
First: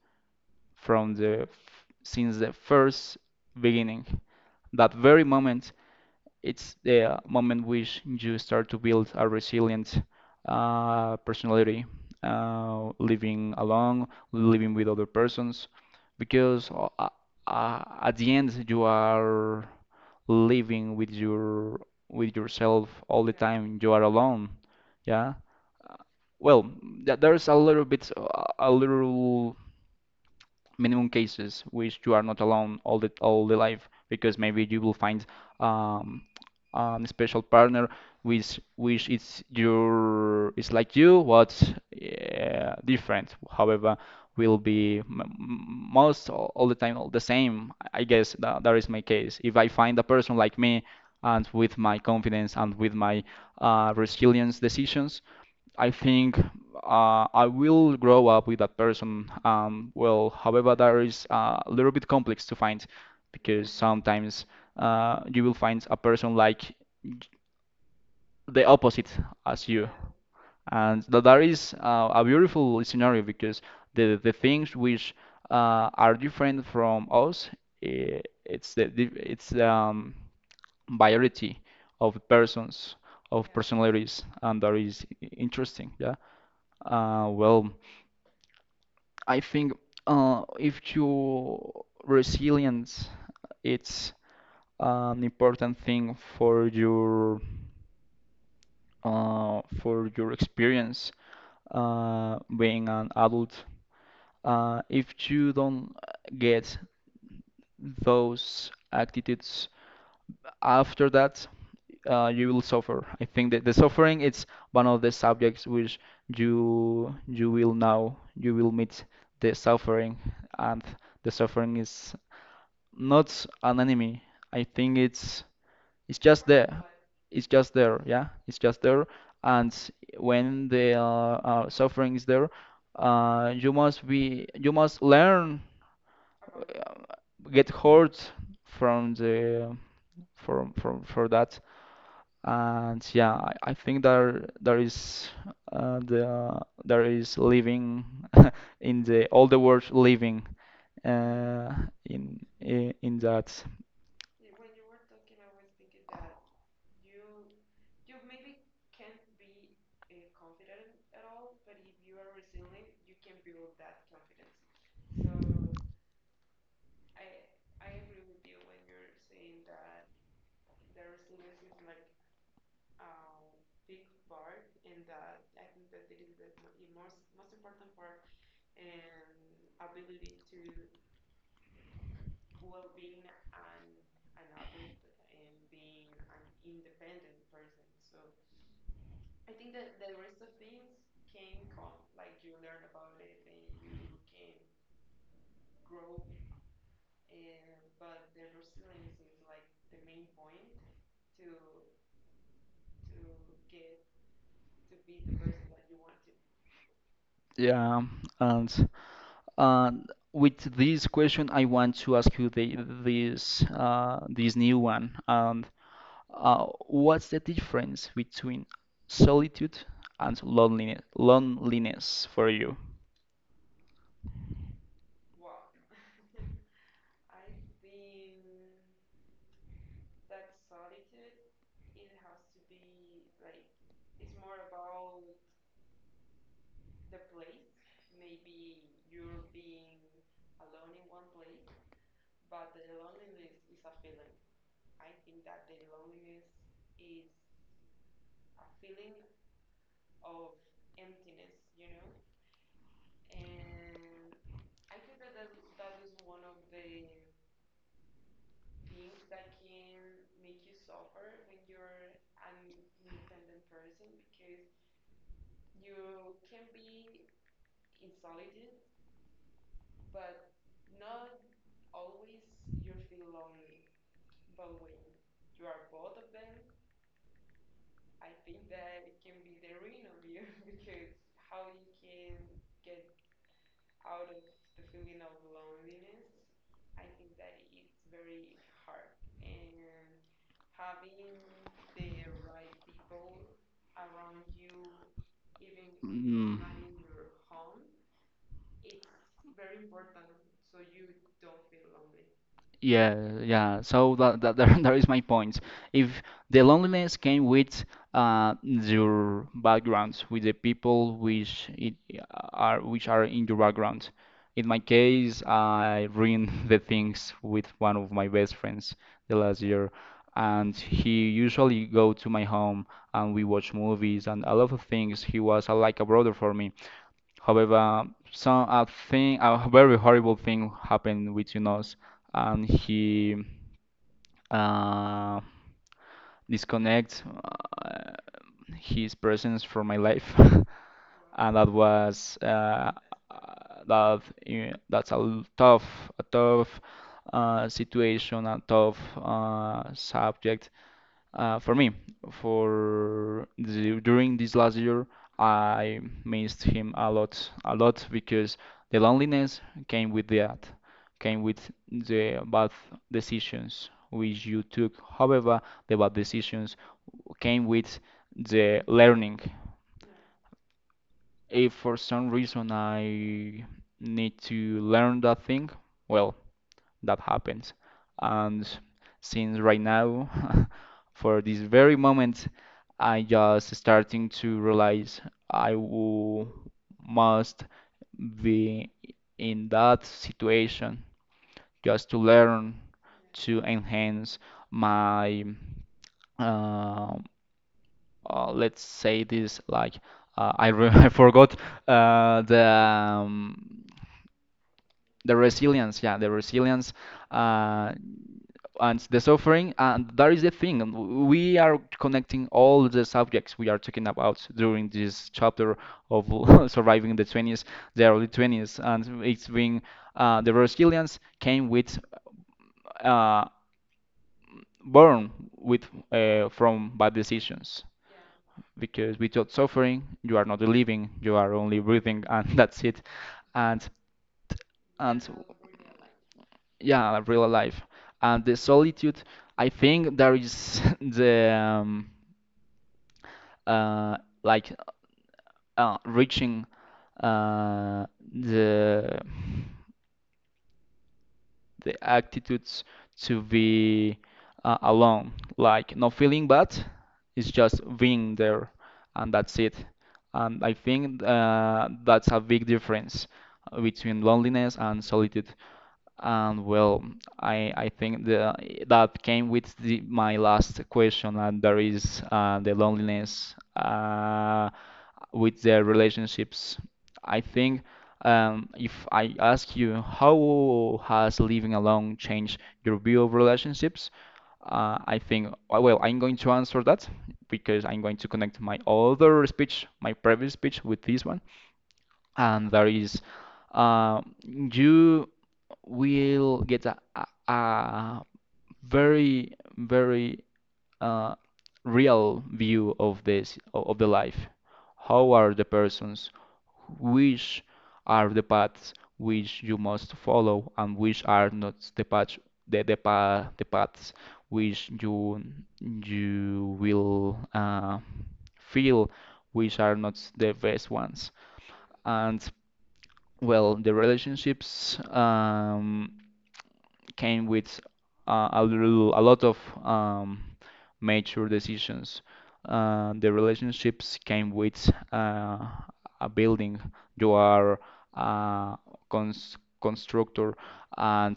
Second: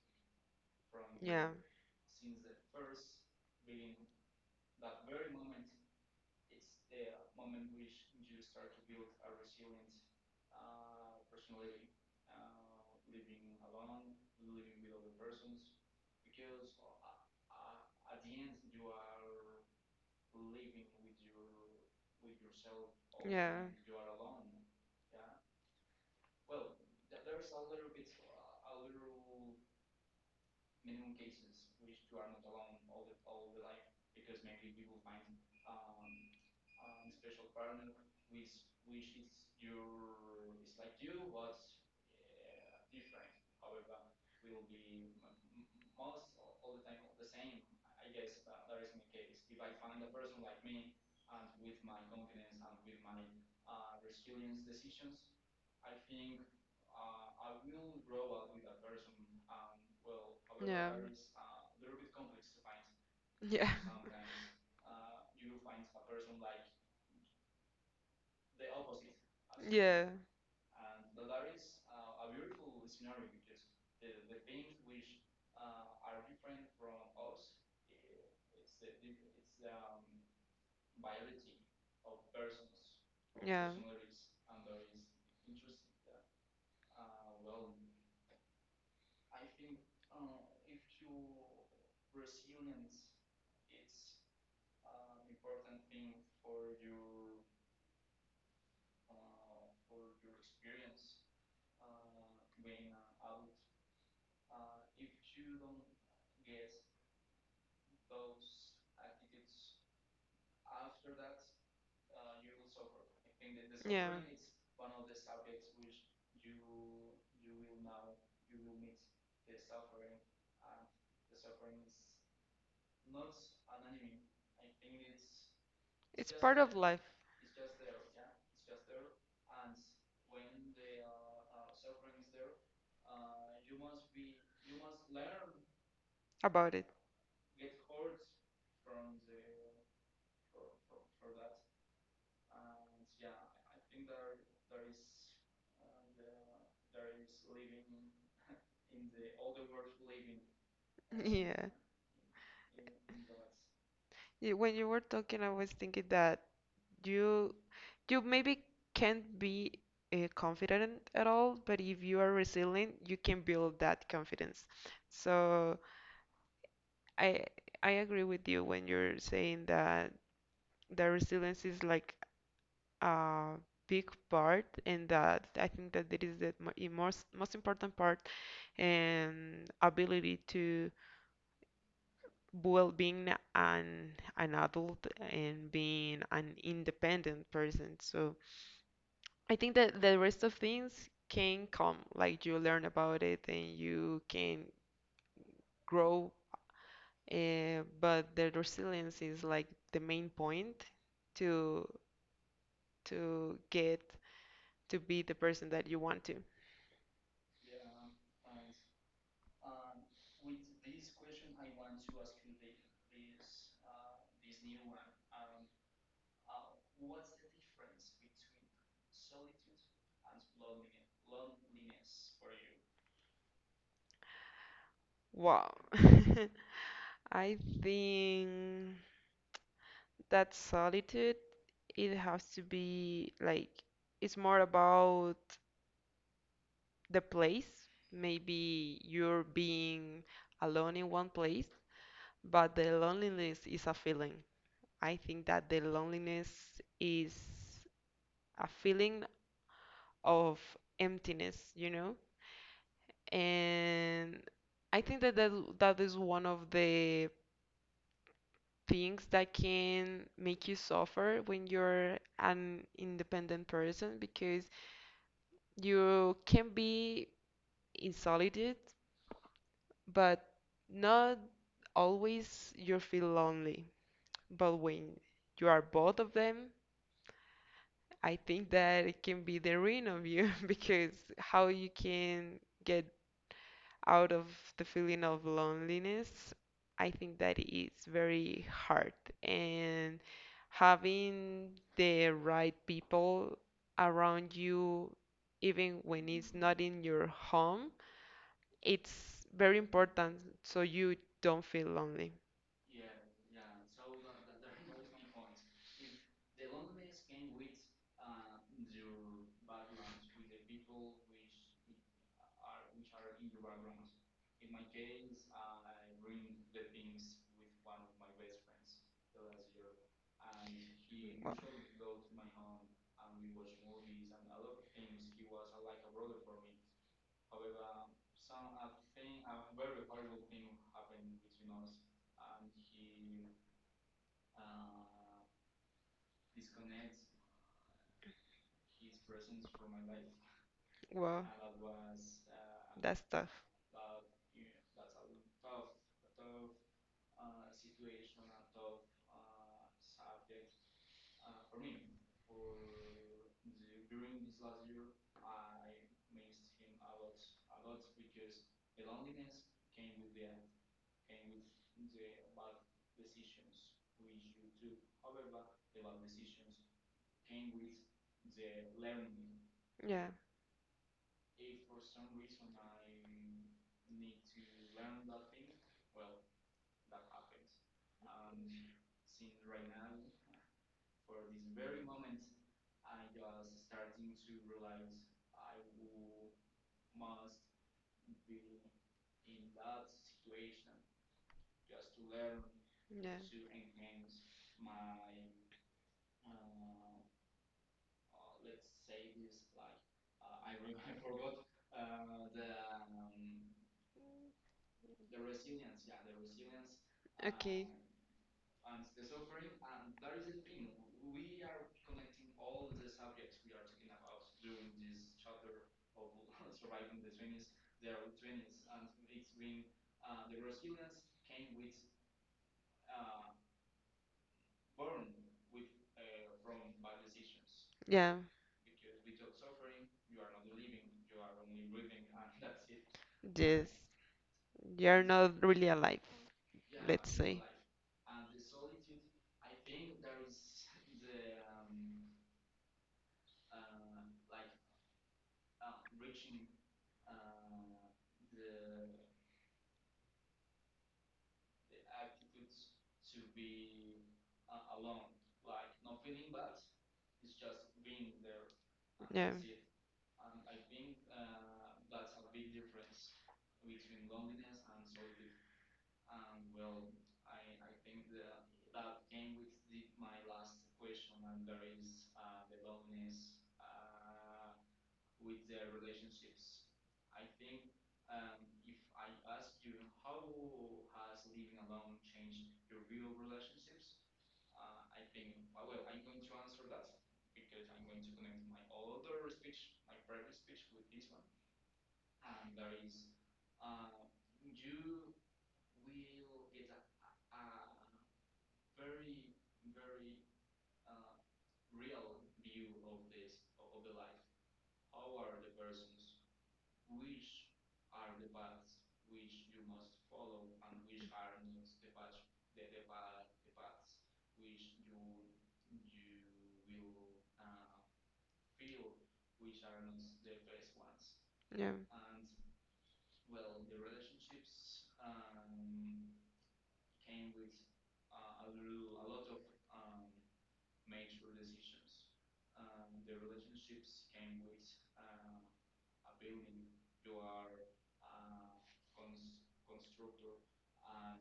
Speaker 1: from the
Speaker 2: Yeah.
Speaker 1: since the first beginning. That very moment, it's the moment which you start to build a resilient, personality, living alone, living with other persons, because, at the end, you are living with your with yourself all
Speaker 2: Yeah.
Speaker 1: the
Speaker 2: Yeah.
Speaker 1: time. You are alone, yeah. Well, there's a little bit, a little minimum cases which you are not alone all the life, because maybe you will find, um, a special partner which is your is like you, but yeah, different. However, will be most all the time, all the same. I guess that, that is my case. If I find a person like me, and with my confidence and with my, resilience decisions, I think, I will grow up with that person. Well, however,
Speaker 2: Yeah.
Speaker 1: that
Speaker 2: (laughs)
Speaker 1: is a little bit complex to find,
Speaker 2: Yeah. Yeah.
Speaker 1: because sometimes you will find a person like the opposite as you.
Speaker 2: Yeah.
Speaker 1: And that, that is a beautiful scenario, because the things which, are different from us, it's the it's variety of persons, of personalities, and that is interesting. Yeah. Well, I think, if you resilience, it's an important thing for your, for your experience, being an adult. If you don't get those attitudes after that, you will suffer. I think that the suffering is one of the subjects which you will know, you will meet the suffering, and the suffering is not an enemy. I think it's
Speaker 2: It's
Speaker 1: just
Speaker 2: part of
Speaker 1: there.
Speaker 2: life
Speaker 1: It's just there, yeah. It's just there. And when the, suffering is there, you must learn,
Speaker 2: about it.
Speaker 1: get hurt from the from for that. And yeah, I think there is, there is living in the all the world living,
Speaker 2: (laughs) Yeah.
Speaker 1: uh, in that,
Speaker 2: Yeah, when you were talking, I was thinking that you you maybe can't be, confident at all, but if you are resilient, you can build that confidence. So I I agree with you when you're saying that the resilience is like a big part, and that I think that it is the most important part and ability to well being an an adult and being an independent person. So I think that the rest of things can come, like you learn about it and you can grow, but the resilience is like the main point to to get to be the person that you want to.
Speaker 1: yeah, and. And with this question, I want to ask you this new one. And what's the difference between solitude and loneliness for you?
Speaker 2: Wow. (laughs) I think that solitude, it has to be like it's more about the place. Maybe you're being alone in one place. But the loneliness is a feeling. I think that the loneliness is a feeling of emptiness, you know? And I think that that is one of the things that can make you suffer when you're an independent person, because you can be in solitude, but not always you feel lonely. But when you are both of them, I think that it can be the ruin of you (laughs) because how you can get out of the feeling of loneliness, I think that is very hard. And having the right people around you, even when it's
Speaker 1: Mm.
Speaker 2: not in your home, it's very important so you don't feel lonely.
Speaker 1: Yeah, yeah. So that, that there (laughs) is my point. If the loneliness came with your background, with the people which it are which are in your background. In my case, I ruined (laughs) the things with one of my best friends the last year, and he
Speaker 2: Well,
Speaker 1: usually go to my home and we watch movies and a lot of things. He was like a brother for me. However, a very horrible thing happened between us, and he uh, disconnect his presence from my life, (laughs)
Speaker 2: well,
Speaker 1: and that was uh,
Speaker 2: that's tough.
Speaker 1: that's tough, a tough situation, a tough subject. For me, during this last year, I missed him a lot because the loneliness came with that, came with the bad decisions which you took. However, the bad decisions came with the learning.
Speaker 2: Yeah.
Speaker 1: If for some reason I need to learn that thing, well, that happens. And since right now, (laughs) for this very moment, I just starting to realize I will must be in that situation just to learn,
Speaker 2: Yeah.
Speaker 1: to enhance my uh, let's say this like I, re (laughs) I forgot uh, the um, the resilience, yeah, the resilience,
Speaker 2: Okay.
Speaker 1: uh, and the suffering. And that is the thing, and we are connecting all the subjects we are talking about during this chapter of (laughs) surviving the 20s, the early 20s, and it's has the resilience came with uh, born with from bad decisions,
Speaker 2: Yeah.
Speaker 1: because without suffering you are not living, you are only breathing, and (laughs) that's it.
Speaker 2: Yes.
Speaker 1: and
Speaker 2: You're
Speaker 1: and
Speaker 2: not really alive,
Speaker 1: yeah,
Speaker 2: let's
Speaker 1: real
Speaker 2: say.
Speaker 1: life. And the solitude, I think there is (laughs) the uh, like reaching uh, the the attitudes to be alone, like not feeling bad. It's just being there, and
Speaker 2: Yeah.
Speaker 1: that's it. And I think that's a big difference between loneliness and solitude. And well, I think the that came with my last question, and that is the loneliness with the relationships. I think if I ask you how has living alone changed your view of relationships, I think well, I'm going to answer that because I'm going to connect my other speech, my previous speech, with this one, and that is you we'll get a very, very uh, real view of this, of the life. How are the persons? Which are the paths which you must follow, and which are not the paths, the paths which you will feel which are not the best ones.
Speaker 2: Yeah.
Speaker 1: And well, the relationships, came with a lot of um, mature decisions. The relationships came with a building. You are a constructor, and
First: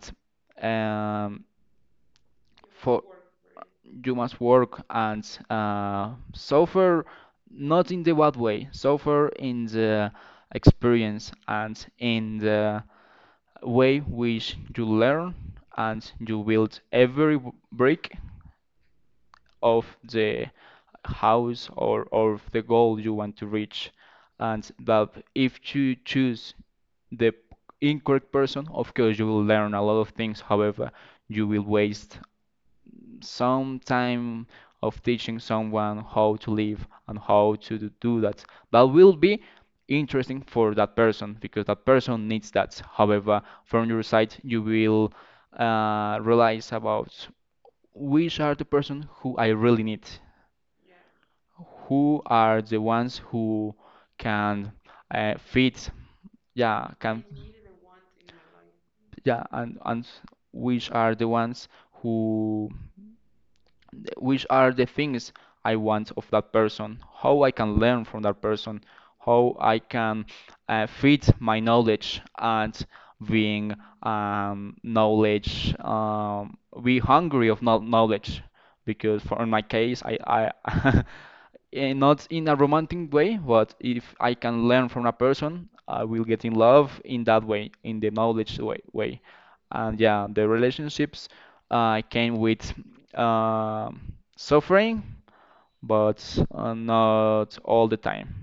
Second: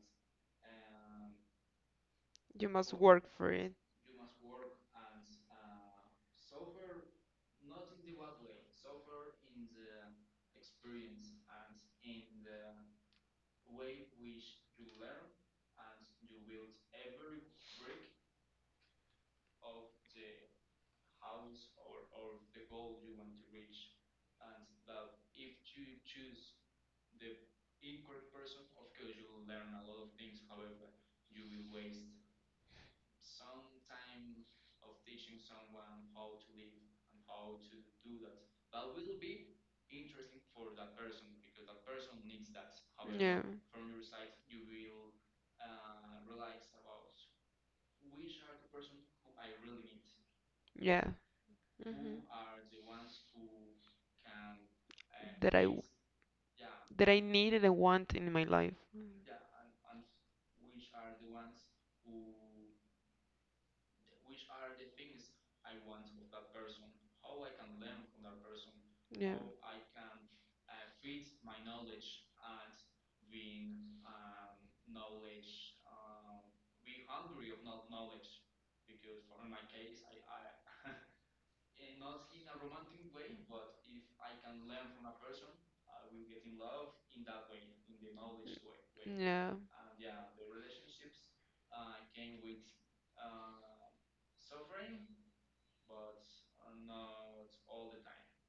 Speaker 1: um,
Speaker 2: You must
Speaker 1: for
Speaker 2: work for it.
Speaker 1: you must work and suffer, not in the bad way, suffer in the experience and in the way which you learn, and you build every brick of the house, or of the goal you want to reach. And that, if you choose the incorrect person, of course you will learn a lot of things. However, you will waste some time of teaching someone how to live and how to do that. That will be interesting for that person because that person needs that. However,
Speaker 2: Yeah.
Speaker 1: from your side, you will realize about which are the person who I really need,
Speaker 2: Yeah. Hmm.
Speaker 1: who are the ones who can
Speaker 2: That I w-
Speaker 1: fit, yeah,
Speaker 2: that I
Speaker 1: can,
Speaker 2: need and I want in my life.
Speaker 1: yeah, and which are the ones who, which are the things I want of that person, how I can learn from that person,
Speaker 2: Yeah.
Speaker 1: how I can feed my knowledge and being knowledge, be hungry of knowledge. Because for in my case, I (laughs) not in a romantic way, but if I can learn from a person, I will get in love in that way, in the knowledge way, way.
Speaker 2: Yeah.
Speaker 1: And yeah, the relationships came with suffering, but not all the time.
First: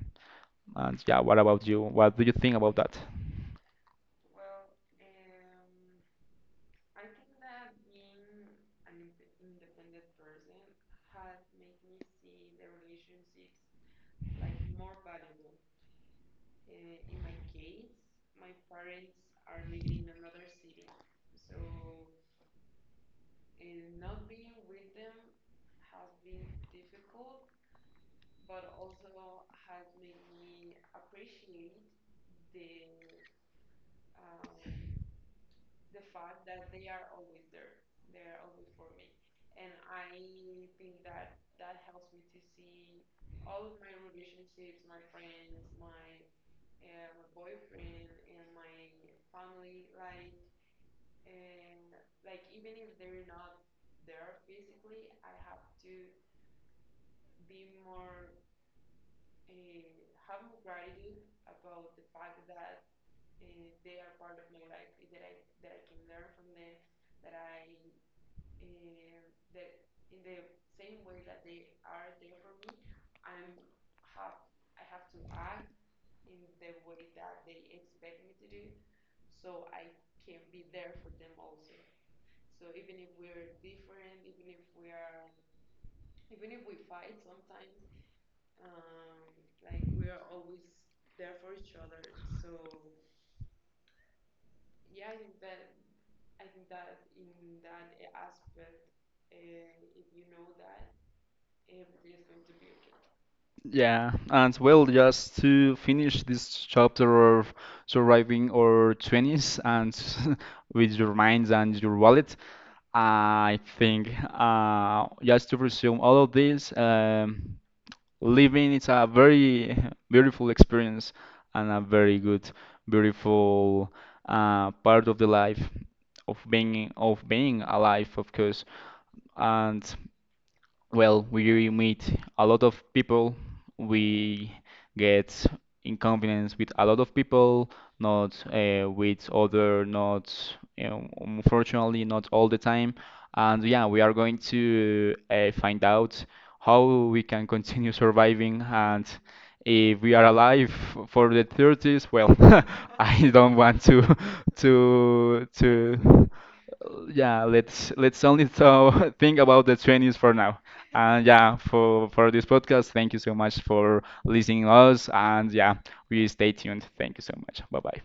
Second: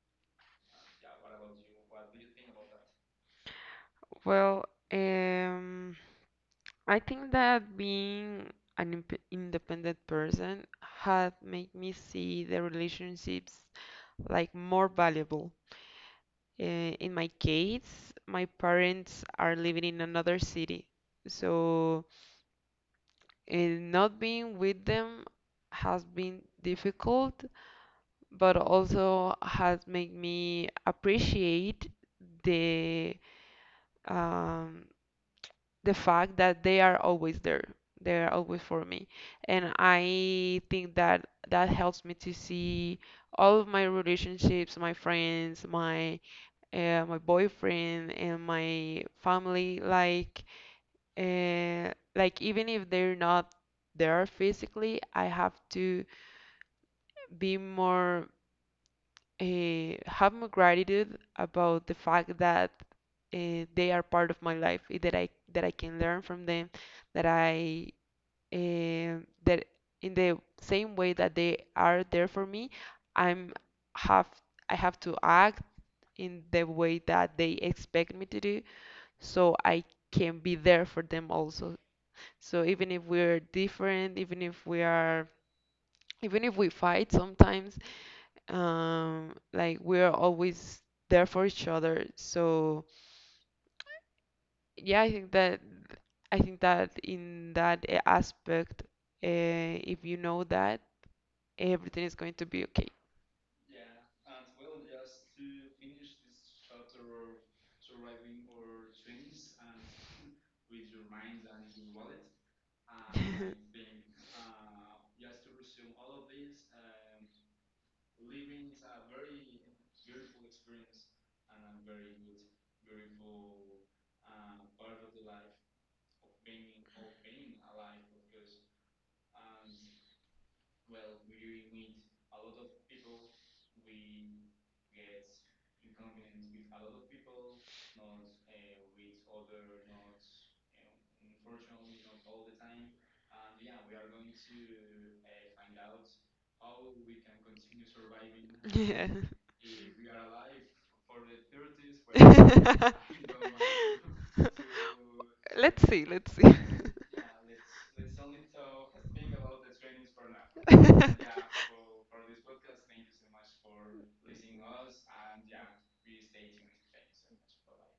Speaker 1: And yeah, what about you? What do you think about that?
Speaker 2: Well, um, I think that being an imp independent person had made me see the relationships like more valuable. In my case, my parents are living in another city, so not being with them has been difficult, but also has made me appreciate the um, the fact that they are always there. They are always for me. And I think that that helps me to see all of my relationships, my friends, my boyfriend and my family, like even if they're not there physically, I have to be more have more gratitude about the fact that, they are part of my life, that I can learn from them, that I and that in the same way that they are there for me, I'm have I have to act in the way that they expect me to do so I can be there for them also. So even if we're different, even if we fight sometimes, like we're always there for each other. So yeah, I think that in that aspect, if you know that, everything is going to be okay.
Speaker 1: Yeah, and well, just to finish this chapter of surviving our 20s and (laughs) with your minds and your wallet, I think
Speaker 2: (laughs)
Speaker 1: just to resume all of this. Living is a very (laughs) beautiful experience and a very good, beautiful part of the life of being alive, of course. And well, we meet a lot of people. We get in confidence with a lot of people, not with other, not, you know, unfortunately, not all the time. And yeah, we are going to find out how we can continue surviving, and
Speaker 2: Yeah.
Speaker 1: if we are alive for the 30s, well, (laughs)
Speaker 2: (laughs)
Speaker 1: I don't want to (laughs) to
Speaker 2: Let's see,
Speaker 1: to
Speaker 2: let's see.
Speaker 1: yeah, let's only so (laughs) think about the 20s for now. And yeah, for this podcast, thank you so much for listening us. And yeah, we stay tuned. Thank you so much.
Speaker 2: (laughs)
Speaker 1: Bye
Speaker 2: (laughs)
Speaker 1: bye.